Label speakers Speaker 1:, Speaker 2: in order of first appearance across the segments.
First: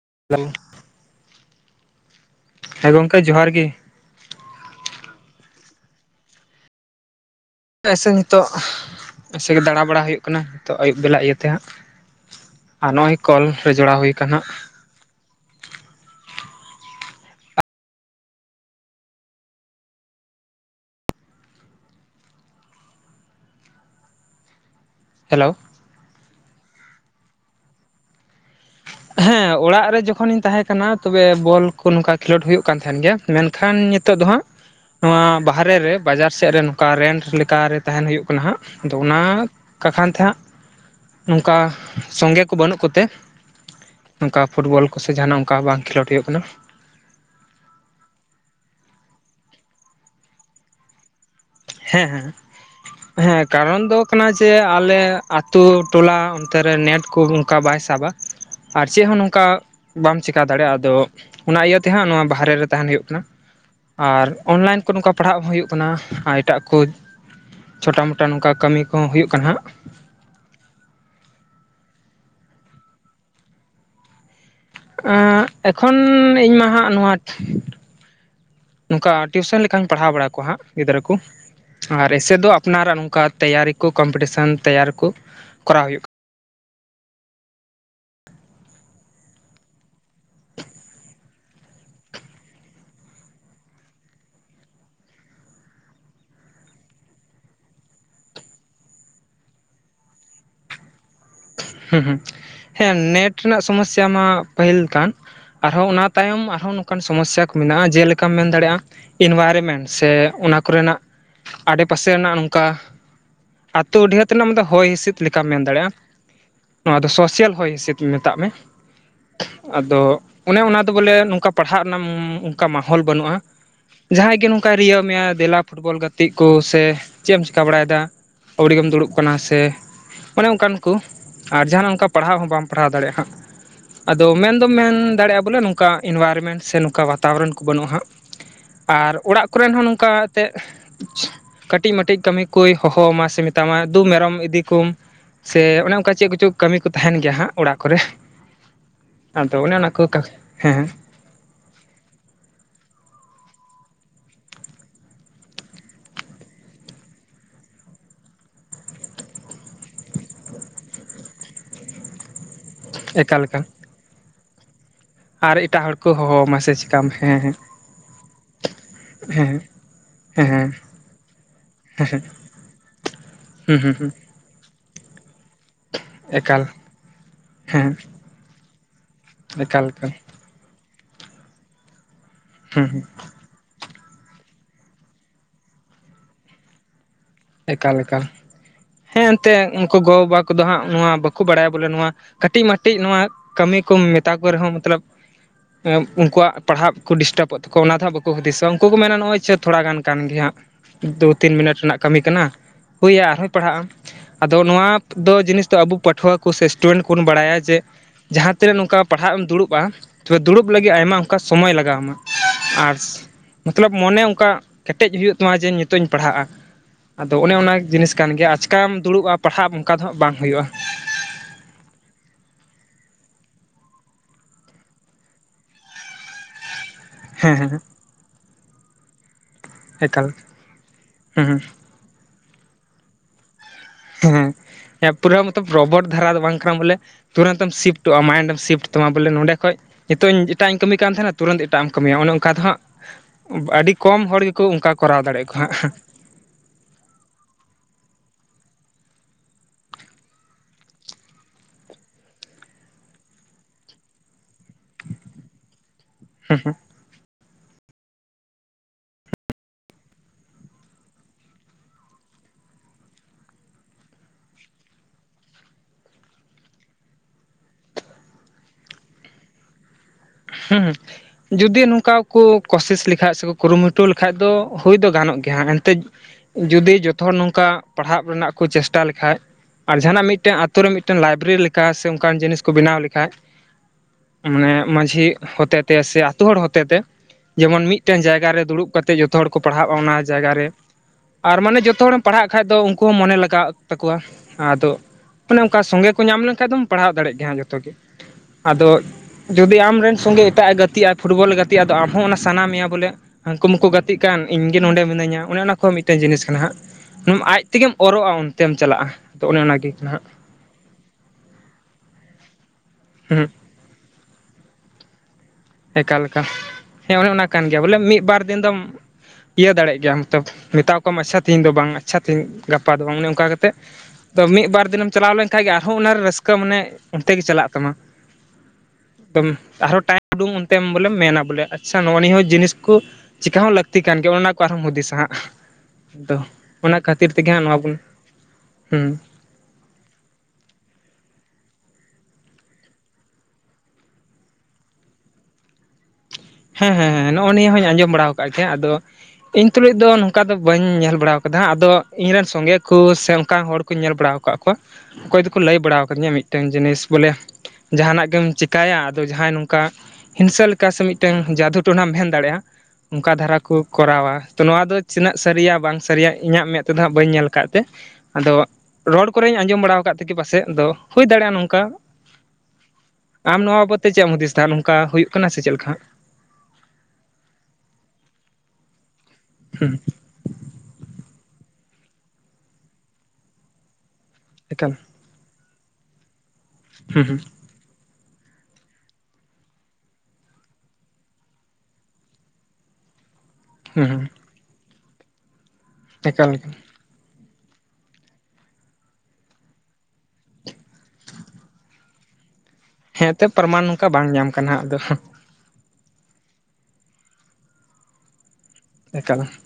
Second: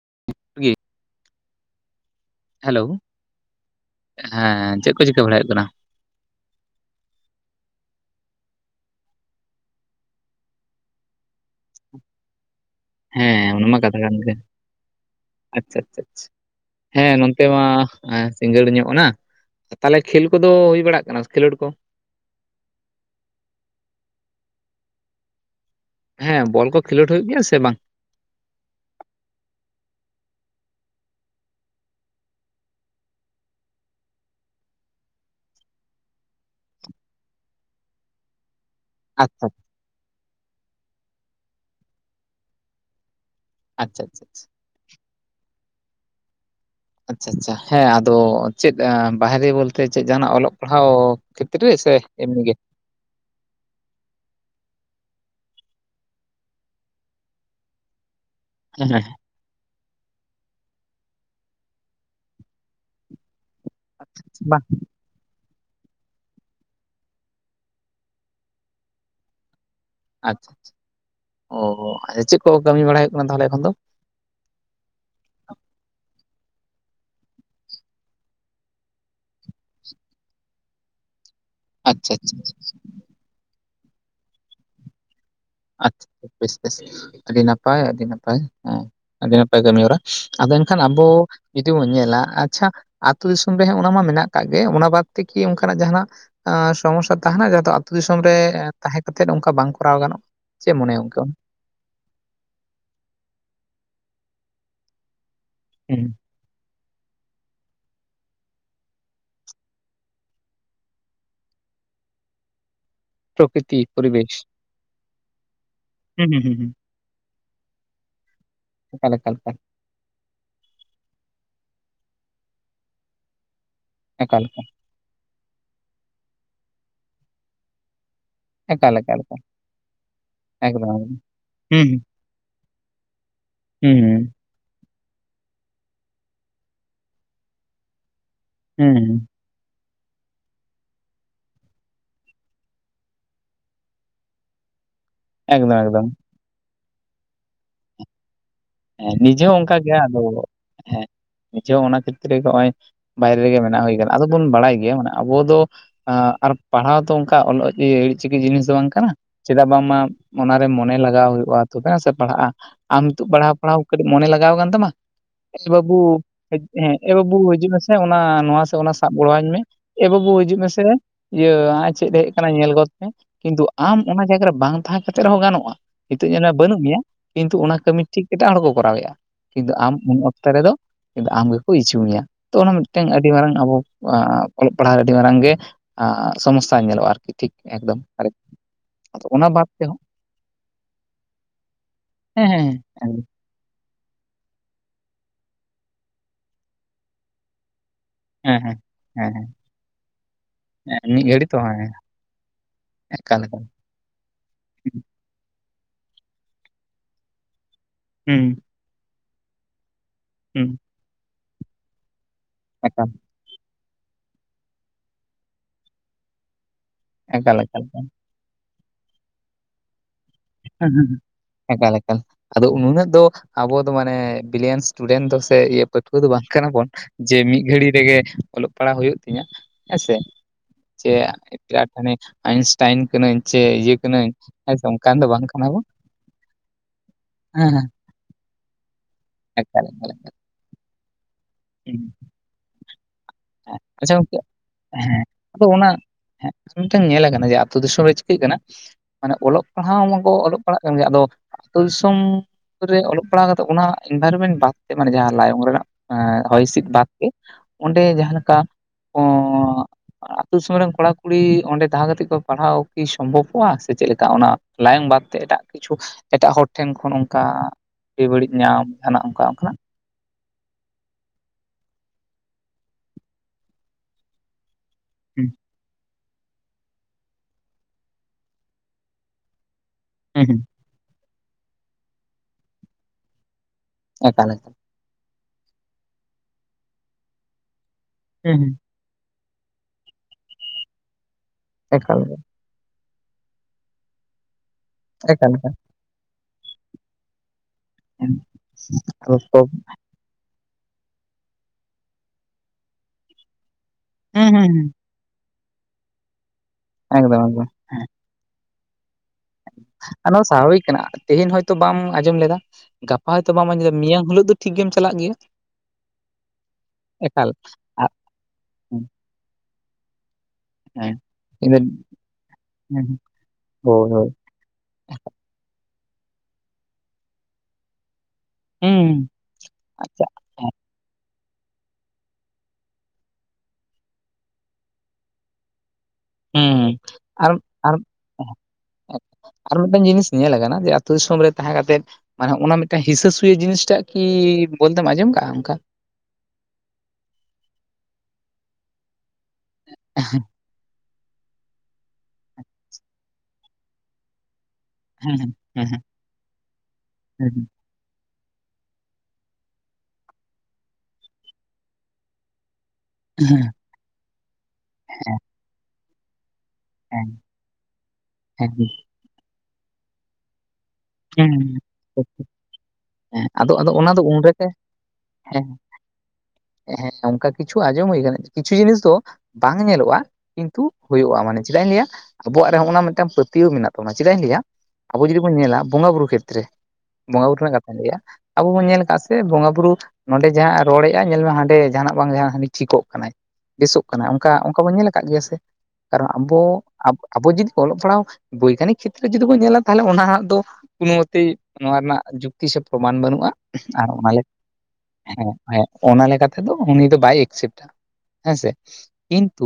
Speaker 1: [unintelligible]
Speaker 2: Hello
Speaker 1: ᱦᱮᱸ ᱜᱚᱝᱠᱮ ᱡᱚᱦᱟᱨ ᱜᱮ
Speaker 2: ᱦᱮᱸ ᱪᱮᱫ ᱠᱚ ᱪᱤᱠᱟᱹ ᱵᱟᱲᱟᱭᱮᱫ ᱠᱟᱱᱟ
Speaker 1: [unintelligible] ᱱᱤᱛᱚᱜ ᱮᱭᱥᱮᱜᱮ ᱫᱟᱬᱟᱵᱲᱟ ᱦᱩᱭᱩᱜ ᱠᱟᱱᱟ ᱱᱤᱛᱚᱜ ᱟᱹᱭᱩᱵ ᱵᱮᱞᱟ ᱤᱭᱟᱹ ᱛᱮᱦᱟᱸᱜ
Speaker 2: ᱦᱮᱸ ᱚᱱᱟ ᱠᱟᱛᱷᱟ
Speaker 1: ᱦᱩᱭ
Speaker 2: ᱠᱟᱱ ᱜᱮᱭᱟ
Speaker 1: ᱠᱟᱱᱟ ᱦᱟᱸᱜ
Speaker 2: ᱟᱪᱪᱷᱟ ᱟᱪᱪᱷᱟ ᱦᱮᱸ ᱱᱚᱱᱛᱮ ᱢᱟ ᱮᱸ ᱥᱤᱸᱜᱟᱹᱲ ᱧᱚᱜ ᱱᱟ᱾ ᱛᱟᱦᱞᱮ ᱠᱷᱮᱞ ᱠᱚᱫᱚ ᱦᱩᱭ ᱵᱟᱲᱟᱜ ᱠᱟᱱᱟ ᱠᱷᱮᱞᱳᱰ ᱠᱚ
Speaker 1: ᱦᱮᱞᱳᱣ
Speaker 2: ᱦᱮᱸ ᱵᱚᱞ ᱠᱚ ᱠᱷᱮᱞᱳᱰ ᱦᱩᱭᱩᱜ ᱜᱮᱭᱟ ᱥᱮ ᱵᱟᱝ?
Speaker 1: ᱦᱮᱸ ᱚᱲᱟᱜ ᱨᱮ ᱡᱚᱠᱷᱚᱱᱤᱧ ᱛᱟᱦᱮᱸ ᱠᱟᱱᱟ ᱛᱚᱵᱮ ᱵᱚᱞ ᱠᱚ ᱱᱚᱝᱠᱟ ᱠᱷᱮᱞᱳᱰ ᱦᱩᱭᱩᱜ ᱠᱟᱱ ᱛᱟᱦᱮᱱ ᱜᱮᱭᱟ ᱢᱮᱱᱠᱷᱟᱱ ᱱᱤᱛᱚᱜ ᱫᱚ ᱦᱟᱸᱜ ᱱᱚᱣᱟ ᱵᱟᱦᱮᱨᱮ ᱨᱮ ᱵᱟᱡᱟᱨ ᱥᱮᱫ ᱨᱮ ᱱᱚᱝᱠᱟ ᱨᱮᱱᱴ ᱞᱮᱠᱟᱨ ᱨᱮ ᱛᱟᱦᱮᱱ ᱦᱩᱭᱩᱜ ᱠᱟᱱᱟ ᱦᱟᱸᱜ ᱟᱫᱚ ᱚᱱᱟ
Speaker 2: ᱟᱪᱪᱷᱟ
Speaker 1: ᱠᱟᱠᱷᱟᱱ ᱛᱮᱦᱟᱸᱜ ᱱᱚᱝᱠᱟ ᱥᱚᱸᱜᱮ ᱠᱚ ᱵᱟᱹᱱᱩᱜ ᱠᱚᱛᱮ
Speaker 2: ᱟᱪᱪᱷᱟ ᱟᱪᱪᱷᱟ
Speaker 1: ᱱᱚᱝᱠᱟ
Speaker 2: ᱟᱪᱪᱷᱟ
Speaker 1: ᱯᱷᱩᱴᱵᱚᱞ ᱠᱚᱥᱮ ᱡᱟᱦᱟᱱᱟᱜ ᱚᱱᱠᱟ ᱵᱟᱝ ᱠᱷᱮᱞᱳᱰ ᱦᱩᱭᱩᱜ ᱠᱟᱱᱟ
Speaker 2: ᱟᱪᱪᱷᱟ ᱟᱪᱪᱷᱟ ᱦᱮᱸ ᱟᱫᱚ ᱪᱮᱫ ᱵᱟᱭᱨᱮ ᱵᱚᱞᱛᱮ ᱪᱮᱫ ᱡᱟᱦᱱᱟᱜ ᱚᱞᱚᱜ ᱯᱟᱲᱦᱟᱣ ᱠᱷᱮᱛᱨᱮ ᱥᱮ
Speaker 1: ᱦᱮᱸ ᱦᱮᱸ
Speaker 2: ᱮᱢᱱᱤ ᱜᱮ?
Speaker 1: ᱦᱮᱸ ᱠᱟᱨᱚᱱ ᱫᱚ ᱠᱟᱱᱟ ᱡᱮ ᱟᱞᱮ ᱟᱛᱳ ᱴᱚᱞᱟ ᱚᱱᱛᱮ ᱨᱮ ᱱᱮᱴ ᱠᱚ ᱚᱱᱠᱟ ᱵᱟᱭ ᱥᱟᱵᱟ ᱟᱨ
Speaker 2: ᱦᱮᱸ ᱦᱮᱸ
Speaker 1: ᱪᱮᱫ ᱦᱚᱸ ᱱᱚᱝᱠᱟ ᱵᱟᱢ ᱪᱮᱠᱟ ᱫᱟᱲᱮᱭᱟᱜᱼᱟ ᱟᱫᱚ ᱚᱱᱟ ᱤᱭᱟᱹ ᱛᱮᱦᱟᱸ ᱱᱚᱣᱟ ᱵᱟᱦᱟᱨᱮ ᱨᱮ ᱛᱟᱦᱮᱱ ᱦᱩᱭᱩᱜ ᱠᱟᱱᱟ ᱟᱨ
Speaker 2: ᱵᱟᱝ
Speaker 1: ᱚᱱᱞᱟᱭᱤᱱ ᱠᱚ ᱱᱚᱝᱠᱟ ᱯᱟᱲᱦᱟᱜ ᱦᱚᱸ ᱦᱩᱭᱩᱜ ᱠᱟᱱᱟ ᱮᱴᱟᱜ ᱠᱚ ᱪᱷᱳᱚᱴᱟ ᱢᱳᱚᱴᱟ ᱱᱚᱝᱠᱟ ᱠᱟᱹᱢᱤ ᱠᱚᱦᱚᱸ ᱦᱩᱭᱩᱜ ᱠᱟᱱᱟ ᱦᱟᱸᱜ
Speaker 2: ᱟᱪᱪᱷᱟ ᱟᱪᱪᱷᱟ ᱚ ᱟ ᱪᱮᱫ ᱠᱚ ᱠᱟᱹᱢᱤ ᱵᱟᱲᱟᱟᱭ ᱦᱩᱭᱩᱜ ᱠᱟᱱᱟ ᱛᱟᱦᱚᱞᱮ ᱮᱠᱷᱚᱱ ᱫᱚ
Speaker 1: ᱮᱠᱷᱚᱱ ᱤᱧ ᱢᱟ ᱦᱟᱸᱜ ᱱᱚᱣᱟ ᱱᱚᱝᱠᱟ ᱴᱤᱭᱩᱥᱚᱱ ᱞᱮᱠᱟᱧ ᱯᱟᱲᱦᱟᱣ ᱵᱟᱲᱟ ᱠᱚᱣᱟ ᱦᱟᱸᱜ ᱜᱤᱫᱽᱨᱟᱹ ᱠᱚ
Speaker 2: ᱟᱪᱪᱷᱟ
Speaker 1: ᱟᱨ
Speaker 2: ᱟᱪᱪᱷᱟ
Speaker 1: ᱮᱥᱮ ᱫᱚ ᱟᱯᱱᱟᱨᱟᱜ ᱱᱚᱝᱠᱟ ᱛᱮᱭᱟᱨᱤ ᱠᱚ ᱠᱚᱢᱯᱤᱴᱤᱥᱮᱱ ᱛᱮᱭᱟᱨ ᱠᱚ ᱠᱚᱨᱟᱣ ᱦᱩᱭᱩᱜ ᱠᱟᱱᱟ
Speaker 2: ᱟᱪᱪᱷᱟ ᱵᱮᱥ ᱵᱮᱥ ᱟᱹᱰᱤ ᱱᱟᱯᱟᱭ ᱟᱹᱰᱤ ᱱᱟᱯᱟᱲ ᱯᱟᱭ ᱦᱮᱸ ᱟᱹᱰᱤ ᱱᱟᱯᱟᱭ ᱠᱟᱹᱢᱤ ᱦᱚᱨᱟ ᱟᱫᱚ ᱮᱱᱠᱷᱟᱱ ᱟᱵᱚ ᱡᱩᱫᱤ ᱵᱚᱱ ᱧᱮᱞᱟ ᱟᱪᱪᱷᱟ ᱟᱛ ᱟᱛᱩ ᱫᱤᱥᱚᱢ ᱨᱮ ᱦᱟᱸᱜ ᱚᱱᱟ ᱢᱟ ᱢᱮᱱᱟᱜ ᱟᱠᱟᱜ ᱜᱮ ᱚᱱᱟ ᱵᱟᱛ ᱛᱮᱠᱤ ᱚᱱᱠᱟᱱᱟᱜ ᱡᱟᱦᱱᱟᱜ ᱟ ᱥᱚᱢᱚᱥᱥᱟ ᱛᱟᱦᱮᱱᱟ ᱡᱟᱦᱟᱸ ᱫᱚ ᱟᱛᱩ ᱫᱤᱥᱚᱢ ᱯᱮᱻ ᱛᱟᱦᱮᱸ ᱠᱟᱛᱮᱫ ᱚᱱᱠᱟ ᱵᱟᱝ ᱠᱚᱨᱟᱣ ᱜᱟᱱᱚᱜᱼᱟ ᱪᱮᱫ ᱮᱢ ᱢᱚᱱᱮᱭᱟ ᱜᱚᱝᱠᱮ ᱟᱢ
Speaker 1: ᱦᱩᱸ ᱦᱩᱸ ᱦᱮᱸ ᱱᱮᱴ ᱨᱮᱱᱟᱜ ᱥᱚᱢᱚᱥᱥᱟ ᱢᱟ ᱯᱟᱹᱦᱤᱞ ᱠᱟᱱ ᱟᱨᱦᱚᱸ
Speaker 2: ᱦᱩᱸ
Speaker 1: ᱚᱱᱟ ᱛᱟᱭᱚᱢ ᱟᱨᱦᱚᱸ ᱚᱱᱠᱟᱱ ᱥᱚᱢᱚᱥᱥᱟ ᱠᱚ ᱢᱮᱱᱟᱜᱼᱟ ᱡᱮᱞᱮᱠᱟᱢ ᱢᱮᱱ ᱫᱟᱲᱮᱭᱟᱜᱼᱟ ᱤᱱᱵᱷᱟᱨᱢᱮᱱᱴ ᱥᱮ ᱚᱱᱟ ᱠᱚᱨᱮᱱᱟᱜ ᱟᱰᱮᱯᱟᱥᱮ ᱨᱮᱱᱟᱜ ᱱᱚᱝᱠᱟ
Speaker 2: ᱯᱨᱚᱠᱤᱛᱤ
Speaker 1: ᱟᱛᱳ ᱰᱤᱦᱟᱹᱛ
Speaker 2: ᱯᱚᱨᱤᱵᱮᱥ
Speaker 1: ᱨᱮᱱᱟᱜ ᱢᱤᱫ ᱫᱚ ᱦᱚᱭ ᱦᱤᱸᱥᱤᱫ ᱞᱮᱠᱟᱢ ᱢᱮᱱ ᱫᱟᱲᱮᱭᱟᱜᱼᱟ
Speaker 2: ᱦᱩᱸ ᱦᱩᱸ ᱦᱩᱸ ᱦᱩᱸ,
Speaker 1: ᱥᱳᱥᱤᱭᱟᱞ ᱦᱚᱭ ᱦᱤᱥᱤᱫ ᱢᱮᱛᱟᱜ ᱢᱮ
Speaker 2: ᱮᱠᱟᱞ ᱮᱠᱟᱞ ᱮᱠᱟᱞ
Speaker 1: ᱟᱫᱚ ᱚᱱᱮ ᱚᱱᱟ ᱫᱚ ᱵᱚᱞᱮ ᱱᱚᱝᱠᱟ ᱯᱟᱲᱦᱟᱜ ᱨᱮᱱᱟᱜ ᱩᱢ ᱚᱱᱠᱟ ᱢᱟᱦᱚᱞ ᱵᱟᱹᱱᱩᱜᱼᱟ ᱡᱟᱦᱟᱸᱭ
Speaker 2: ᱮᱠᱟᱞ
Speaker 1: ᱜᱮ ᱱᱚᱝᱠᱟᱟᱭ ᱨᱤᱭᱟᱹᱣ ᱢᱮᱭᱟ ᱫᱮᱞᱟ ᱯᱷᱩᱴᱵᱚᱞ ᱜᱟᱛᱮ ᱜᱟᱛᱮᱜ ᱠᱚ ᱥᱮ ᱪᱮᱫ ᱮᱢ ᱪᱤᱠᱟ ᱵᱟᱲᱟᱭᱮᱫᱟ ᱟᱹᱣᱲᱤᱜᱮᱢ
Speaker 2: ᱮᱠᱟᱞ ᱮᱠᱟᱞ
Speaker 1: ᱫᱩᱲᱩᱵ
Speaker 2: ᱮᱠᱟᱞ
Speaker 1: ᱠᱟᱱᱟ
Speaker 2: ᱮᱠᱟᱞ ᱮᱠᱫᱚᱢ
Speaker 1: ᱥᱮ ᱚᱱᱮ ᱚᱱᱠᱟᱱ ᱠᱩ
Speaker 2: ᱮᱠᱫᱚᱢ
Speaker 1: ᱟᱨ
Speaker 2: ᱦᱩᱸ
Speaker 1: ᱡᱟᱦᱟᱱᱟᱜ ᱚᱱᱠᱟ ᱯᱟᱲᱦᱟᱣ ᱦᱚᱸ ᱵᱟᱢ ᱯᱟᱲᱦᱟᱣ ᱫᱟᱲᱮᱭᱟᱜᱼᱟ ᱦᱟᱸᱜ
Speaker 2: ᱦᱩᱸ ᱦᱩᱸ ᱦᱩᱸ
Speaker 1: ᱟᱫᱚ ᱢᱮᱱ ᱫᱚ ᱢᱮᱱ ᱫᱟᱲᱮᱭᱟᱜᱼᱟ ᱵᱚᱞᱮ ᱱᱚᱝᱠᱟ ᱤᱱᱵᱟᱭᱨᱢᱮᱱᱴ ᱥᱮ ᱱᱚᱝᱠᱟ ᱵᱟᱛᱟᱵᱚᱨᱚᱱ ᱠᱚ ᱵᱟᱹᱱᱩᱜᱼᱟ ᱦᱟᱸᱜ
Speaker 2: ᱦᱩᱸ
Speaker 1: ᱟᱨ
Speaker 2: ᱦᱩᱸ,
Speaker 1: ᱚᱲᱟᱜ ᱠᱚᱨᱮᱱ ᱦᱚᱸ ᱱᱚᱝᱠᱟ ᱚᱱᱠᱟᱛᱮᱫ ᱠᱟᱹᱴᱤᱡ ᱢᱟᱹᱴᱤᱡ ᱠᱟᱹᱢᱤ ᱠᱚᱭ ᱦᱚᱦᱚ ᱟᱢᱟ ᱥᱮ ᱢᱮᱛᱟᱢᱟ ᱫᱩ ᱢᱮᱨᱚᱢ ᱤᱫᱤ ᱠᱚᱢ᱾ ᱥᱮ
Speaker 2: ᱮᱠᱫᱚᱢ
Speaker 1: ᱚᱱᱮ
Speaker 2: ᱮᱠᱫᱚᱢ
Speaker 1: ᱚᱱᱠᱟ ᱪᱮᱫ ᱠᱚᱪᱚ ᱠᱟᱹᱢᱤ ᱠᱚ ᱛᱟᱦᱮᱸᱱ ᱜᱮᱭᱟ ᱦᱟᱸᱜ ᱚᱲᱟᱜ ᱠᱚᱨᱮ᱾
Speaker 2: ᱦᱮᱸ ᱱᱤᱡᱮ
Speaker 1: ᱟᱫᱚ
Speaker 2: ᱦᱚᱸ ᱚᱱᱠ
Speaker 1: ᱚᱱᱮ ᱚᱱᱟ
Speaker 2: ᱜᱮᱮ
Speaker 1: ᱠᱚ
Speaker 2: ᱟᱫᱚ ᱦᱮᱸ ᱱᱤᱡᱮ ᱦᱚᱸ ᱚᱱᱟ [unintelligible] ᱱᱚᱜᱼᱚᱭ᱾ ᱵᱟᱭᱨᱮ ᱨᱮᱜᱮ ᱢᱮᱱᱟᱜ ᱦᱩᱭ ᱟᱠᱟᱱᱟ ᱟᱫᱚ ᱵᱚᱱ ᱵᱟᱲᱟᱭ ᱜᱮᱭᱟ ᱢᱟᱱᱮ ᱟᱵᱚ ᱫᱚ ᱟᱨ ᱯᱟᱲᱦᱟᱣ ᱫᱚ ᱚᱱᱠᱟ ᱚᱞᱚᱜ ᱪᱤᱠᱤ ᱡᱤᱱᱤᱥ ᱫᱚ ᱵᱟᱝ ᱠᱟᱱᱟ ᱪᱮᱫᱟᱜ ᱵᱟᱝᱢᱟ ᱚᱱᱟᱨᱮ ᱢᱚᱱᱮ ᱞᱟᱜᱟᱣ ᱦᱩᱭᱩᱜᱼᱟ ᱛᱚᱵᱮᱟᱥᱮ ᱯᱟᱲᱦᱟᱜᱼᱟ᱾ ᱟᱢ [unintelligible]
Speaker 1: ᱮᱠᱟᱞ
Speaker 2: ᱯᱟᱲᱦᱟᱣ
Speaker 1: ᱮᱠᱟᱞ
Speaker 2: ᱯᱟᱲᱦᱟᱣ ᱠᱟᱹᱴᱤᱡ ᱢᱚᱱᱮ ᱞᱟᱜᱟᱣ ᱟᱠᱟᱱ ᱛᱟᱢᱟ᱾
Speaker 1: ᱟᱨ
Speaker 2: ᱮ
Speaker 1: ᱮᱴᱟᱜ
Speaker 2: ᱵᱟᱹᱵᱩ
Speaker 1: ᱦᱚᱲ ᱠᱚ ᱦᱚᱦᱚᱣᱟᱢᱟ
Speaker 2: ᱦᱮᱸ
Speaker 1: ᱥᱮ ᱪᱤᱠᱟᱢ
Speaker 2: ᱮ ᱵᱟᱹᱵᱩ
Speaker 1: ᱦᱮᱸ ᱦᱮᱸ
Speaker 2: ᱦᱤᱡᱩᱜ ᱢᱮᱥᱮ ᱚᱱᱟ ᱱᱚᱣᱟ ᱥᱮ ᱚᱱᱟ ᱥᱟᱵ ᱜᱚᱲᱭᱟᱧ
Speaker 1: ᱦᱮᱸ
Speaker 2: ᱢᱮ᱾ ᱮ ᱵᱟᱹᱵᱩ
Speaker 1: ᱦᱮᱸ
Speaker 2: ᱦᱤᱡᱩᱜ
Speaker 1: ᱦᱮᱸ
Speaker 2: ᱢᱮᱥᱮ ᱤᱭᱟᱹ ᱪᱮᱫ ᱦᱮᱡ ᱟᱠᱟᱱᱟ ᱧᱮᱞ ᱜᱚᱫ ᱢᱮᱮ ᱠᱤᱱᱛᱩ
Speaker 1: ᱦᱩᱸ ᱦᱩᱸ
Speaker 2: ᱟᱢ
Speaker 1: ᱦᱩᱸ
Speaker 2: ᱚᱱᱟ ᱡᱟᱭᱜᱟ ᱨᱮ ᱵᱟᱝ ᱹᱹᱹ ᱛᱟᱦᱮᱸ ᱠᱟᱛᱮᱫ ᱨᱮᱦᱚᱸ ᱜᱟᱱᱚᱜᱼᱟ ᱱᱤᱛᱚᱜ ᱧᱮᱞ ᱡᱮ
Speaker 1: ᱮᱠᱟᱞ
Speaker 2: ᱵᱟᱹᱱᱩᱜ ᱢᱮᱭᱟ ᱠᱤᱱᱛᱩ ᱚᱱᱟ
Speaker 1: ᱦᱮᱸ
Speaker 2: ᱠᱟᱹᱢᱤ ᱴᱷᱤᱠ ᱮᱴᱟᱜ ᱦᱚᱲ ᱠᱚ ᱠᱚᱨᱟᱣᱮᱫᱼᱟ ᱠᱤᱱᱛᱩ
Speaker 1: ᱮᱠᱟᱞ
Speaker 2: ᱟᱢ
Speaker 1: ᱮᱠᱟᱞ
Speaker 2: ᱩᱱ ᱚᱠᱛᱟ ᱨᱮᱫᱚ ᱠᱛᱩ ᱟᱢ ᱜᱮᱠᱚ [unintelligible] ᱢᱮᱭᱟ᱾ ᱛᱚ ᱚᱱᱟ
Speaker 1: ᱦᱩᱸ ᱦᱩᱸ
Speaker 2: ᱢᱤᱫᱴᱮᱱ ᱟᱹᱰᱤ ᱢᱟᱨᱟᱝ ᱟᱵᱚ ᱚᱞᱚᱜ ᱯᱟᱲᱦᱟᱜ ᱨᱮ ᱟᱹᱰᱤ ᱢᱟᱨᱟᱝ ᱜᱮ ᱥᱚᱢᱚᱥᱥᱟ ᱧᱮᱞᱚᱜᱼᱟ ᱟᱨᱠᱤ ᱴᱷᱤᱠ
Speaker 1: ᱮᱠᱟᱞ
Speaker 2: ᱮᱠᱫᱚᱢ
Speaker 1: ᱮᱠᱟᱞ
Speaker 2: ᱟᱨᱠ
Speaker 1: ᱦᱮᱸ ᱮᱱᱛᱮ ᱩᱱᱠᱩ ᱜᱚᱼᱵᱟᱵᱟ ᱠᱚᱫᱚ ᱦᱟᱸᱜ ᱱᱚᱣᱟ ᱵᱟᱠᱚ ᱵᱟᱲᱟᱭᱟ ᱵᱚᱞᱮ ᱱᱚᱣᱟ
Speaker 2: ᱦᱮᱸ
Speaker 1: ᱠᱟᱹᱴᱤᱡ
Speaker 2: ᱦᱮᱸ
Speaker 1: ᱢᱟᱴᱤᱡ
Speaker 2: ᱦᱮᱸ ᱮᱠᱫᱚᱢ
Speaker 1: ᱱᱚᱣᱟ ᱠᱟᱹᱢᱤ ᱠᱚᱢ ᱢᱮᱛᱟ ᱠᱚ ᱨᱮᱦᱚᱸ ᱢᱚᱛᱞᱚᱵ ᱩᱱᱠᱩᱣᱟᱜ ᱯᱟᱲᱦᱟᱜ ᱠᱚ ᱰᱤᱥᱴᱟᱵᱚᱜ ᱛᱟᱹᱹᱹᱹᱹᱹ ᱚᱱᱟ ᱫᱚ ᱦᱟᱜ ᱵᱟᱠᱚ
Speaker 2: ᱦᱮᱸ
Speaker 1: ᱦᱩᱫᱤᱥᱚᱜᱼᱟ
Speaker 2: ᱦᱮᱸ
Speaker 1: ᱩᱱᱠᱩ ᱠᱚ ᱢᱮᱱᱟ
Speaker 2: ᱦᱮᱸ
Speaker 1: ᱱᱚᱜᱼ ᱚᱭ ᱛᱷᱚᱲᱟ ᱜᱟᱱ ᱠᱟᱱ ᱜᱮᱭᱟ
Speaker 2: ᱦᱮᱸ ᱦᱮᱸ
Speaker 1: ᱦᱟᱸᱜ
Speaker 2: ᱢᱤᱫ
Speaker 1: ᱫᱩ
Speaker 2: ᱜᱷᱟᱹᱲᱤ ᱛᱚ ᱦᱮᱸ
Speaker 1: ᱛᱤᱱᱤᱴ
Speaker 2: ᱦᱮᱸ
Speaker 1: ᱨᱮᱱᱟᱜ ᱠᱟᱹᱢᱤ ᱠᱟᱱᱟ [unintelligible]
Speaker 2: ᱮᱠᱟᱞ
Speaker 1: ᱟᱨᱦᱚᱸᱭ
Speaker 2: ᱮᱠᱟᱞ
Speaker 1: ᱯᱟᱲᱦᱟᱜᱼᱟ ᱟᱫᱚ
Speaker 2: ᱦᱩᱸ
Speaker 1: ᱱᱚᱣᱟ ᱫᱚ ᱡᱤᱱᱤᱥ ᱛᱚ ᱟᱵᱚ ᱯᱟᱹᱴᱷᱩᱣᱟᱹ ᱠᱚ ᱥᱮ ᱥᱴᱩᱰᱮᱱᱴ ᱠᱚᱵᱚᱱ ᱵᱟᱲᱟᱭᱟ ᱡᱮ
Speaker 2: ᱦᱩᱸ
Speaker 1: ᱡᱟᱦᱟᱸ ᱛᱤᱱᱟᱹᱜ ᱱᱚᱝᱠᱟ ᱯᱟᱲᱦᱟᱜ ᱮᱢ ᱫᱩᱲᱩᱵᱼᱟ᱾ ᱛᱚᱵᱮ
Speaker 2: ᱦᱩᱸ
Speaker 1: ᱫᱩᱲᱩᱵ ᱞᱟᱹᱜᱤᱫ ᱟᱭᱢᱟ ᱚᱱᱠᱟ ᱥᱚᱢᱚᱭ ᱞᱟᱜᱟᱣ ᱟᱢᱟ
Speaker 2: ᱮᱠᱟᱞ
Speaker 1: ᱟᱨᱥ ᱢᱚᱛᱞᱚᱵ ᱢᱚᱱᱮ ᱚᱱᱠᱟ ᱠᱮᱴᱮᱡ ᱦᱩᱭᱩᱜ ᱛᱟᱢᱟ ᱡᱮ ᱱᱤᱛᱚᱜ ᱤᱧ ᱯᱟᱲᱦᱟᱜᱼᱟ᱾ ᱟᱫᱚ ᱚᱱᱮ
Speaker 2: ᱮᱠᱟᱞ
Speaker 1: ᱚᱱᱟ
Speaker 2: ᱮᱠᱟᱞ ᱮᱠᱟᱞ
Speaker 1: ᱡᱤᱱᱤᱥ ᱠᱟᱱ ᱜᱮᱭᱟ ᱟᱪᱠᱟᱢ ᱫᱩᱲᱩᱵᱼᱟ ᱯᱟᱲᱦᱟᱜ ᱚᱱᱠᱟ ᱫᱚ ᱦᱟᱸᱜ ᱵᱟᱝ ᱦᱩᱭᱩᱜᱼᱟ
Speaker 2: [inaudible] ᱟᱠᱟᱞᱟᱠᱟᱞ ᱟᱫᱚ ᱩᱩᱱᱟᱹᱜ ᱟᱵᱚ ᱫᱚ ᱢᱟᱱᱮ ᱵᱤᱞᱤᱭᱚᱱ ᱥᱴᱩᱰᱮᱱᱴ ᱫᱚ ᱥᱮ ᱯᱟᱹᱴᱷᱩᱣᱟᱹ ᱫᱚ ᱵᱟᱝ ᱠᱟᱱᱟ ᱵᱚᱱ᱾ ᱡᱮ
Speaker 1: ᱦᱮᱸ
Speaker 2: ᱢᱤᱫ
Speaker 1: ᱦᱮᱸ
Speaker 2: ᱜᱷᱟᱹᱲᱤ ᱨᱮᱜᱮ ᱚᱞᱚᱜ ᱯᱟᱲᱦᱟᱜ ᱦᱩᱭᱩᱜ ᱛᱤᱧᱟᱹ᱾ ᱦᱮᱸᱥᱮ
Speaker 1: ᱮᱠᱟᱞ
Speaker 2: ᱪᱮ
Speaker 1: ᱦᱮᱸ ᱦᱮᱸ
Speaker 2: [unintelligible] ᱟᱭᱤᱱᱥᱴᱟᱭᱤᱱ ᱠᱟᱹᱱᱟᱹᱧ᱾ ᱪᱮ ᱤᱭᱟᱹ ᱠᱟᱹᱱᱟᱹᱧ ᱦᱮᱸ ᱥᱮ ᱚᱱᱠᱟᱱ ᱫᱚ ᱵᱟᱝ ᱠᱟᱱᱟ ᱵᱚᱱ
Speaker 1: ᱨᱚᱵᱴ ᱫᱷᱟᱨᱟ ᱫᱚ ᱵᱟᱝ ᱠᱟᱱᱟ ᱵᱚᱞᱮ
Speaker 2: ᱦᱮᱸ
Speaker 1: ᱛᱩᱨᱛᱚᱢ
Speaker 2: ᱦᱮᱸ
Speaker 1: ᱥᱤᱯᱴᱚᱜᱼᱟ ᱢᱟᱭᱤᱱᱰᱢ ᱥᱤᱯᱷᱴ ᱛᱟᱢᱟ ᱵᱚᱞᱮ ᱱᱚᱰᱮ ᱠᱷᱚᱡ
Speaker 2: ᱮᱠᱟᱞ ᱮᱠᱟᱞ ᱮᱠᱟᱞ
Speaker 1: ᱱᱤᱛᱚᱜ ᱤᱧ ᱮᱴᱟᱜ ᱤᱧ ᱹᱹᱹ [inaudible] ᱠᱟᱹᱢᱤ ᱠᱟᱱ ᱛᱟᱦᱮᱱᱟ᱾ ᱛᱩᱨᱟᱹᱛ ᱮᱴᱟᱜ ᱮᱢ
Speaker 2: ᱦᱩᱸ,
Speaker 1: ᱠᱟᱹᱢᱤᱭᱟ ᱚᱱᱮ ᱚᱱᱠᱟ ᱫᱚ ᱦᱟᱸᱜ
Speaker 2: ᱦᱮᱸ
Speaker 1: ᱟᱹᱰᱤ
Speaker 2: ᱟᱪᱪᱷᱟ
Speaker 1: ᱠᱚᱢ
Speaker 2: ᱜᱚᱝᱠᱮ
Speaker 1: ᱦᱚᱲ ᱜᱮᱠᱚ ᱚᱱᱠᱟ ᱠᱚᱨᱟᱣ
Speaker 2: ᱦᱮᱸ
Speaker 1: ᱫᱟᱲᱮᱭᱟᱜ ᱠᱚ
Speaker 2: ᱟᱫᱚ
Speaker 1: ᱦᱟᱸᱜ᱾
Speaker 2: ᱚᱱᱟ ᱦᱮᱸ ᱢᱤᱫᱴᱟᱝ ᱧᱮᱞᱟᱠᱟᱱᱟ ᱡᱮ ᱟᱹᱛᱩ ᱫᱤᱥᱚᱢ ᱨᱮ ᱪᱤᱠᱟᱹᱜ ᱠᱟᱱᱟ᱾ ᱢᱟᱱᱮ ᱚᱞᱚᱜ ᱯᱟᱲᱦᱟᱣ ᱢᱟᱠᱚ ᱚᱞᱚᱜ ᱯᱟᱲᱦᱟᱜ ᱠᱟᱱ ᱜᱮᱭᱟ ᱟᱫᱚ ᱟᱹᱛᱩ ᱫᱤᱥᱚᱢ ᱨᱮ ᱚᱞᱚᱜ ᱯᱟᱲᱦᱟᱣ ᱠᱟᱛᱮ ᱚᱱᱟ ᱤᱱᱵᱷᱟᱨᱨᱢᱮᱱᱴ ᱵᱟᱫᱛᱮ ᱢᱟᱱᱮ ᱡᱟᱦᱟᱸ ᱞᱟᱭᱚᱝ ᱨᱮᱱᱟᱜ ᱦᱚᱭ ᱦᱤᱸᱥᱤᱫ ᱵᱟᱫᱽ ᱜᱮ ᱚᱸᱰᱮ ᱡᱟᱦᱟᱸᱞᱮᱠᱟ [inaudible] ᱟᱹᱛᱩ ᱫᱤᱥᱚᱢ ᱨᱮᱱ ᱠᱚᱲᱟ ᱠᱩᱲᱤ ᱚᱸᱰᱮ ᱫᱟᱦᱟ ᱠᱟᱛᱮᱜ ᱠᱚ ᱯᱟᱲᱦᱟᱣ ᱠᱤ ᱥᱚᱢᱵᱷᱚᱵᱚᱜᱼᱟ ᱥᱮ ᱪᱮᱫᱞᱮᱠᱟ ᱚᱱᱟ ᱞᱟᱭᱚᱝ ᱵᱟᱫᱛᱮ ᱮᱴᱟᱜ ᱠᱤᱪᱷᱩ ᱮᱴᱟᱜ ᱦᱚᱲ ᱴᱷᱮᱱ ᱠᱷᱚᱱ ᱚᱱᱠᱟ᱾ ᱟᱹᱰᱤ ᱵᱟᱹᱲᱤᱡ ᱧᱟᱢ ᱦᱟᱱᱟᱜ ᱚᱱᱠᱟ ᱚᱱᱠᱟᱱᱟᱜ᱾
Speaker 1: ᱦᱮᱸ ᱡᱩᱫᱤ ᱱᱚᱝᱠᱟ ᱠᱚ ᱠᱳᱥᱤᱥ ᱞᱮᱠᱷᱟᱡ ᱥᱮᱠᱚ ᱠᱩᱨᱩᱢᱩᱴᱩ ᱞᱮᱠᱷᱟᱡ ᱫᱚ ᱦᱩᱭ ᱫᱚ ᱜᱟᱱᱚᱜ
Speaker 2: ᱦᱩᱸ
Speaker 1: ᱜᱮᱭᱟ ᱦᱟᱸᱜ ᱮᱱᱛᱮᱫ ᱡᱩᱫᱤ ᱡᱚᱛᱚ ᱱᱚᱝᱠᱟ ᱯᱟᱲᱦᱟᱜ ᱨᱮᱱᱟᱜ ᱠᱚ ᱪᱮᱥᱴᱟ ᱞᱮᱠᱷᱟᱡ ᱟᱨ ᱡᱟᱦᱟᱱᱟᱜ
Speaker 2: ᱦᱩᱸ
Speaker 1: ᱢᱤᱫᱴᱮᱱ
Speaker 2: ᱦᱩᱸ
Speaker 1: ᱟᱛᱩ ᱨᱮ ᱢᱤᱫᱴᱮᱱ ᱞᱟᱭᱵᱨᱮᱨᱤ ᱞᱮᱠᱟ ᱥᱮ ᱚᱱᱠᱟᱱ ᱡᱤᱱᱤᱥ ᱠᱚ ᱵᱮᱱᱟᱣ ᱞᱮᱠᱷᱟᱡ
Speaker 2: ᱮᱠᱟᱞᱮᱠᱟ
Speaker 1: ᱡᱷᱤ ᱦᱚᱛᱮᱛᱮ ᱥᱮ ᱟᱛᱩ ᱦᱚᱲ ᱦᱚᱛᱮᱛᱮ ᱡᱮᱢᱚᱱ ᱢᱤᱫᱴᱮᱱ ᱡᱟᱭᱜᱟ
Speaker 2: ᱦᱩᱸ
Speaker 1: ᱨᱮ
Speaker 2: ᱦᱩᱸ
Speaker 1: ᱫᱩᱲᱩᱵ ᱠᱟᱛᱮ ᱹᱹᱹᱹ ᱡᱚᱛᱚ ᱦᱚᱲ ᱠᱚ ᱯᱟᱲᱦᱟᱜᱼᱟ ᱚᱱᱟ ᱡᱟᱭᱜᱟ ᱨᱮ ᱟᱨ ᱢᱟᱱᱮ ᱡᱚᱛᱚ
Speaker 2: ᱮᱠᱟᱞ
Speaker 1: ᱦᱚᱲᱮᱢ
Speaker 2: ᱮᱠᱟᱞ
Speaker 1: ᱯᱟᱲᱦᱟᱜ ᱠᱷᱟᱱ ᱫᱚ ᱩᱱᱹᱹᱹ ᱠᱚ ᱢᱚᱱᱮ ᱞᱟᱜᱟᱣ ᱛᱟᱠᱚᱣᱟ ᱟᱫᱚ
Speaker 2: ᱮᱠᱟᱞ
Speaker 1: ᱚᱱᱮ
Speaker 2: ᱮᱠᱟᱞ
Speaker 1: ᱚᱱᱠᱟ ᱥᱚᱸᱜᱮ ᱠᱚ ᱧᱟᱢ ᱞᱮᱱᱠᱷᱟᱱ ᱫᱚᱢ ᱯᱟᱲᱦᱟᱣ ᱫᱟᱲᱮᱜ ᱜᱮᱭᱟ ᱦᱟᱸᱜ ᱡᱚᱛᱚ
Speaker 2: ᱦᱩᱸ
Speaker 1: ᱟᱫᱚ ᱡᱩᱫᱤ
Speaker 2: ᱦᱩᱸ
Speaker 1: ᱟᱢᱨᱮᱱ ᱥᱚᱸᱜᱮ ᱮᱴᱟᱜ ᱮ ᱜᱟᱛᱮᱜᱼᱟ ᱯᱷᱩᱴᱵᱚᱞᱮ ᱜᱟᱛᱮᱜᱼᱟ ᱟᱫᱚ ᱟᱢ ᱦᱚᱸ ᱚᱱᱟ ᱥᱟᱱᱟ ᱢᱮᱮᱭᱟ ᱵᱚᱞᱮ ᱦᱟᱹᱱᱠᱩ ᱢᱟᱠᱚ ᱜᱟᱛᱮᱹᱹᱹᱹ ᱜᱟᱹᱛᱤᱜ ᱠᱟᱱ ᱤᱧ ᱜᱮ
Speaker 2: ᱦᱩᱸ
Speaker 1: ᱱᱚᱰᱮ ᱢᱤᱱᱟᱹᱧᱟ ᱚᱱᱮ ᱚᱱᱟ ᱠᱚᱸ ᱢᱤᱫᱴᱮᱱ ᱡᱤᱱᱤᱥ ᱠᱟᱱᱟ
Speaker 2: ᱮᱠᱫᱚᱢ
Speaker 1: ᱦᱟᱸᱜ
Speaker 2: ᱮᱠᱫᱚᱢ
Speaker 1: ᱟᱡ ᱛᱮᱜᱮᱢ ᱚᱨᱚᱜᱼᱟ᱾ ᱛᱮᱢ ᱪᱟᱞᱟᱜᱼᱟ᱾ ᱛᱚ ᱚᱱᱮ ᱚᱱᱟᱜᱮ ᱦᱟᱸᱜ
Speaker 2: ᱱᱚᱣᱟ ᱫᱚ ᱥᱟᱵᱷᱟᱵᱤᱠ ᱠᱟᱱᱟ ᱛᱮᱦᱤᱧ ᱦᱚᱭᱛᱳ ᱵᱟᱢ ᱟᱸᱡᱚᱢ ᱞᱮᱫᱟ ᱜᱟᱯᱟ
Speaker 1: ᱦᱩᱸ
Speaker 2: ᱦᱚᱭᱛᱳ ᱵᱟᱢ ᱟᱸᱡᱚᱢ ᱢᱮᱭᱟᱝ [unintelligible] ᱫᱚ ᱴᱷᱤᱠ ᱜᱮᱢ ᱪᱟᱞᱟᱜ ᱜᱮᱭᱟ
Speaker 1: ᱮᱠᱟᱞᱮᱠᱟ ᱦᱮᱸ ᱚᱱᱮ ᱚᱱᱟ
Speaker 2: ᱮᱠᱟᱞ
Speaker 1: ᱠᱟᱱ ᱜᱮᱭᱟ ᱵᱚᱞᱮ
Speaker 2: ᱟᱨ
Speaker 1: ᱢᱤᱫ ᱵᱟᱨ ᱫᱤᱱ ᱫᱚᱢ ᱤᱭᱟᱹ ᱫᱟᱲᱮᱜ ᱜᱮᱭᱟᱢ [unintelligible] ᱢᱮᱛᱟ ᱠᱚᱣᱟᱜ ᱟᱪᱪᱷᱟ ᱛᱮᱦᱮᱧ ᱫᱚ
Speaker 2: ᱦᱮᱸ ᱦᱮᱸ
Speaker 1: ᱵᱟᱝ ᱟᱪᱪᱷᱟ ᱛᱮᱦᱮᱧ ᱜᱟᱯᱟ ᱫᱚ ᱵᱟᱝ ᱚᱱᱠᱟ ᱠᱟᱛᱮ
Speaker 2: ᱦᱳᱭ ᱦᱳᱭ
Speaker 1: ᱢᱤᱫ ᱵᱟᱨ ᱫᱤᱱᱮᱢ ᱪᱟᱞᱟᱣ [unintelligible] ᱞᱮᱱᱠᱷᱟᱱ ᱜᱮ ᱟᱨᱦᱚᱸ ᱚᱱᱟ ᱨᱮ ᱨᱟᱹᱥᱠᱟᱹ ᱢᱟᱱᱮ ᱚᱱᱛᱮ ᱜᱮ ᱪᱟᱞᱟᱜ ᱛᱟᱢᱟ᱾
Speaker 2: ᱦᱩᱸ ᱟᱪᱟᱜ
Speaker 1: ᱩᱸ ᱚᱱᱛᱮᱢ ᱵᱚᱞᱮᱢ ᱢᱮᱱᱟ ᱵᱚᱞᱮ ᱟᱪᱪᱷᱟ ᱱᱚᱜ- ᱱᱤᱭᱟᱹ ᱡᱤᱱᱤᱥ ᱠᱩ ᱪᱤᱠᱟ ᱦᱚᱸ ᱞᱟᱹᱠᱛᱤ ᱠᱟᱱ ᱜᱮᱭᱟ ᱚᱱᱟ ᱠᱚ ᱟᱨᱦᱚᱢ ᱦᱩᱫᱤᱥᱟ ᱦᱟᱸᱜ᱾ ᱟᱫᱚ
Speaker 2: ᱦᱚᱸ
Speaker 1: ᱚᱱᱟ ᱠᱷᱟᱹᱛᱤᱨ
Speaker 2: ᱟᱨ
Speaker 1: ᱛᱮᱜᱮ ᱦᱟᱸᱜ ᱱᱚᱣᱟ
Speaker 2: ᱟᱨ
Speaker 1: ᱵᱚᱱ
Speaker 2: [unintelligible]
Speaker 1: ᱦᱩᱸ
Speaker 2: ᱟᱨ ᱢᱤᱫᱴᱟᱝ ᱡᱤᱱᱤᱥ ᱧᱮᱞ ᱟᱠᱟᱱᱟ ᱡᱮ ᱟᱹᱛᱩ ᱫᱤᱥᱚᱢ ᱨᱮ ᱛᱟᱦᱮᱸ ᱠᱟᱛᱮᱫ ᱢᱟᱱᱮ ᱚᱱᱟ ᱢᱤᱫᱴᱟᱱ ᱦᱤᱥᱟᱹ ᱥᱩᱭᱟᱹ ᱡᱤᱱᱤᱥᱴᱟᱜ ᱠᱤᱻ ᱵᱚᱞᱛᱮᱢ ᱟᱸᱡᱚᱢ ᱠᱟᱜᱼᱟ ᱚᱱᱠᱟ?
Speaker 1: ᱦᱮᱸ ᱦᱮᱸ ᱦᱮᱸ ᱦᱮᱸ ᱱᱚᱜ-ᱚ ᱱᱤᱭᱟᱹ ᱦᱚᱧ ᱟᱸᱡᱚᱢ ᱵᱟᱲᱟ ᱟᱠᱟᱫ ᱜᱮᱭᱟ ᱟᱫᱚ ᱤᱧ ᱛᱩᱞᱩᱡ ᱫᱚ ᱱᱚᱝᱠᱟ ᱫᱚ ᱵᱟᱹᱧ ᱧᱮᱞ ᱵᱟᱲᱟᱣ ᱟᱠᱟᱫᱟ ᱦᱟᱸ-ᱜ ᱟᱫᱚ ᱤᱧ ᱨᱮᱱ ᱥᱚᱸᱜᱮ ᱠᱚ ᱥᱮ ᱚᱱᱠᱟᱱ ᱦᱚᱲ ᱠᱚᱧ ᱧᱮᱞ ᱵᱟᱲᱟᱣ ᱟᱠᱟᱫ ᱠᱚᱣᱟ
Speaker 2: ᱦᱮᱸ
Speaker 1: ᱚᱠᱚᱭ
Speaker 2: ᱦᱮᱸ
Speaker 1: ᱫᱚᱠᱚ ᱞᱟᱹᱭ
Speaker 2: ᱦᱮᱸ
Speaker 1: ᱵᱟᱲᱟᱣ
Speaker 2: ᱦᱮᱸ
Speaker 1: ᱟᱠᱟᱫᱤᱸᱧᱟ ᱢᱤᱫᱴᱮᱱ ᱡᱤᱱᱤᱥ ᱵᱚᱞᱮ
Speaker 2: ᱦᱮᱸ
Speaker 1: ᱡᱟᱦᱟᱱᱟᱜ ᱜᱮᱢ ᱪᱤᱠᱟᱭᱟ ᱟᱫᱚ ᱡᱟᱦᱟᱸᱭ ᱱᱚᱝᱠᱟ ᱦᱤᱝᱥᱟᱹ ᱞᱮᱠᱟ ᱥᱮ ᱢᱤᱫᱴᱮᱱ ᱡᱟᱹᱫᱩ ᱴᱚᱱᱟᱢ ᱢᱮᱱ ᱫᱟᱲᱮᱭᱟᱜ-ᱟ᱾ ᱚᱱᱠᱟ ᱫᱷᱟᱨᱟ ᱠᱚ ᱠᱚᱨᱟᱣᱟ ᱛᱚ ᱱᱚᱣᱟ ᱫᱚ ᱛᱤᱱᱟᱹᱜ
Speaker 2: ᱦᱮᱸ
Speaker 1: ᱥᱟᱹᱨᱤᱭᱟ ᱵᱟᱝ ᱥᱟᱹᱨᱤᱭᱟ ᱤᱧᱟᱹᱜ ᱢᱮᱫ ᱛᱮᱫ ᱫᱚ ᱦᱟᱸᱜ
Speaker 2: ᱦᱮᱸ
Speaker 1: ᱵᱟᱹᱧ ᱧᱮᱞ ᱟᱠᱟᱫ ᱛᱮ ᱟᱫᱚ
Speaker 2: ᱦᱮᱸ
Speaker 1: ᱨᱚᱲ ᱠᱚᱨᱮᱧ ᱟᱸᱡᱚᱢ ᱵᱟᱲᱟᱣ ᱟᱠᱟᱫ ᱛᱮᱜᱮ ᱯᱟᱥᱮᱫ ᱫᱚ
Speaker 2: [unintelligible] ᱦᱮᱸ
Speaker 1: ᱟᱢ
Speaker 2: ᱟᱫᱚ
Speaker 1: ᱱᱚᱣᱟ
Speaker 2: ᱟᱫᱚ
Speaker 1: ᱵᱟᱵᱚᱫ
Speaker 2: ᱚᱱᱟ
Speaker 1: ᱛᱮ
Speaker 2: ᱫᱚ
Speaker 1: ᱪᱮᱫ ᱮᱢ ᱦᱩᱫᱤᱥ
Speaker 2: ᱩᱱᱨᱮᱜᱮ
Speaker 1: ᱮᱫᱟ ᱱᱚᱝᱠᱟ ᱦᱩᱭᱩᱜ ᱠᱟᱱᱟ ᱥᱮ
Speaker 2: ᱦᱮᱸ
Speaker 1: ᱪᱮᱫ ᱞᱮᱠᱟ ᱦᱟᱸᱜ
Speaker 2: ᱦᱮᱸ ᱚᱱᱠᱟ ᱠᱤᱪᱷᱩ ᱟᱸᱡᱚᱢ ᱦᱩᱭ ᱠᱟᱱᱟ ᱠᱤᱪᱷᱩ ᱡᱤᱱᱤᱥ ᱫᱚ ᱵᱟᱝ
Speaker 1: ᱦᱩᱸ
Speaker 2: ᱧᱮᱞᱚᱜ-ᱟ ᱠᱤᱱᱛᱩ ᱦᱩᱭᱩᱜ-ᱟ ᱢᱟᱱᱮ ᱪᱮᱫᱟᱜ ᱤᱧ ᱞᱟᱹᱭᱟ ᱟᱵᱚᱣᱟᱜ ᱨᱮᱦᱚᱸ ᱚᱱᱟ ᱢᱤᱫᱴᱟᱝ ᱯᱟᱹᱛᱭᱟᱹᱣ ᱢᱮᱱᱟᱜ ᱚᱱᱟ ᱪᱮᱫᱟᱜ ᱤᱧ ᱞᱟᱹᱭᱟ
Speaker 1: ᱮᱠᱟᱞ
Speaker 2: ᱟᱵᱚ ᱡᱩᱫᱤ ᱵᱚᱱ ᱧᱮᱞᱟ ᱵᱚᱸᱜᱟ ᱵᱩᱨᱩ ᱠᱷᱮᱛᱨᱮ
Speaker 1: ᱦᱩᱸ ᱦᱩᱸ
Speaker 2: ᱵᱚᱸᱜᱟ ᱵᱩᱨᱩ ᱨᱮᱱᱟᱜ ᱠᱟᱛᱷᱟᱧ ᱞᱟᱹᱭᱟ ᱟᱵᱚ ᱵᱚᱱ ᱧᱮᱞ ᱠᱟᱫ ᱥᱮ ᱵᱚᱸᱜᱟ ᱵᱩᱨᱩ ᱱᱚᱸᱰᱮ ᱡᱟᱦᱟᱸ ᱨᱚᱲᱮᱟᱭ ᱧᱮᱞ ᱢᱮ ᱦᱟᱸᱰᱮ ᱡᱟᱦᱟᱱᱟᱜ ᱵᱟᱝ ᱡᱟᱸᱦᱟᱸ ᱪᱷᱤᱠᱚᱜ ᱠᱟᱱᱟᱭ᱾ ᱵᱮᱥᱚᱜ
Speaker 1: ᱦᱩᱸ
Speaker 2: ᱠᱟᱱᱟ
Speaker 1: ᱦᱩᱸ
Speaker 2: ᱚᱱᱠᱟ ᱚᱱᱠᱟ ᱵᱚᱱ ᱧᱮᱞ ᱟᱠᱟᱫ ᱜᱮᱭᱟ ᱥᱮ ᱠᱟᱨᱚᱱ
Speaker 1: ᱮᱠᱟᱞ
Speaker 2: ᱟᱵᱚ
Speaker 1: ᱮᱠᱟᱞ
Speaker 2: ᱟᱵ ᱟᱵᱚ ᱡᱩᱫᱤ ᱚᱞᱚᱜ ᱯᱟᱲᱦᱟᱣ ᱵᱳᱭᱜᱟᱱᱤᱠ ᱠᱷᱮᱛᱨᱮ ᱡᱩᱫᱤ ᱵᱚ ᱧᱮᱞᱟ ᱛᱟᱦᱚᱞᱮ ᱚᱱᱟ ᱦᱟᱸᱜ ᱫᱚ ᱠᱩᱢᱚᱛᱤ ᱱᱚᱣᱟ ᱨᱮᱱᱟᱜ ᱡᱩᱠ ᱛᱤᱥᱮ ᱯᱨᱚᱢᱟᱱ
Speaker 1: ᱦᱮᱸ
Speaker 2: ᱵᱟᱹᱱᱩᱜᱼᱟ
Speaker 1: ᱮᱱᱛᱮᱫ ᱯᱨᱚᱢᱟᱱ ᱱᱚᱝᱠᱟ
Speaker 2: ᱟᱨ
Speaker 1: ᱵᱟᱝ
Speaker 2: ᱚᱱᱟ ᱦᱮᱸ
Speaker 1: ᱧᱟᱢ ᱠᱟᱱᱟ ᱟᱫᱚ
Speaker 2: ᱦᱮᱸ ᱚᱱᱟ ᱞᱮᱠᱟ ᱛᱮᱫᱚ ᱩᱱᱤ ᱫᱚ ᱵᱟᱭ ᱮᱠᱥᱮᱯᱴᱟ ᱦᱮᱸᱥᱮ
Speaker 1: ᱮᱠᱟᱞ
Speaker 2: ᱠᱤᱱᱛᱩ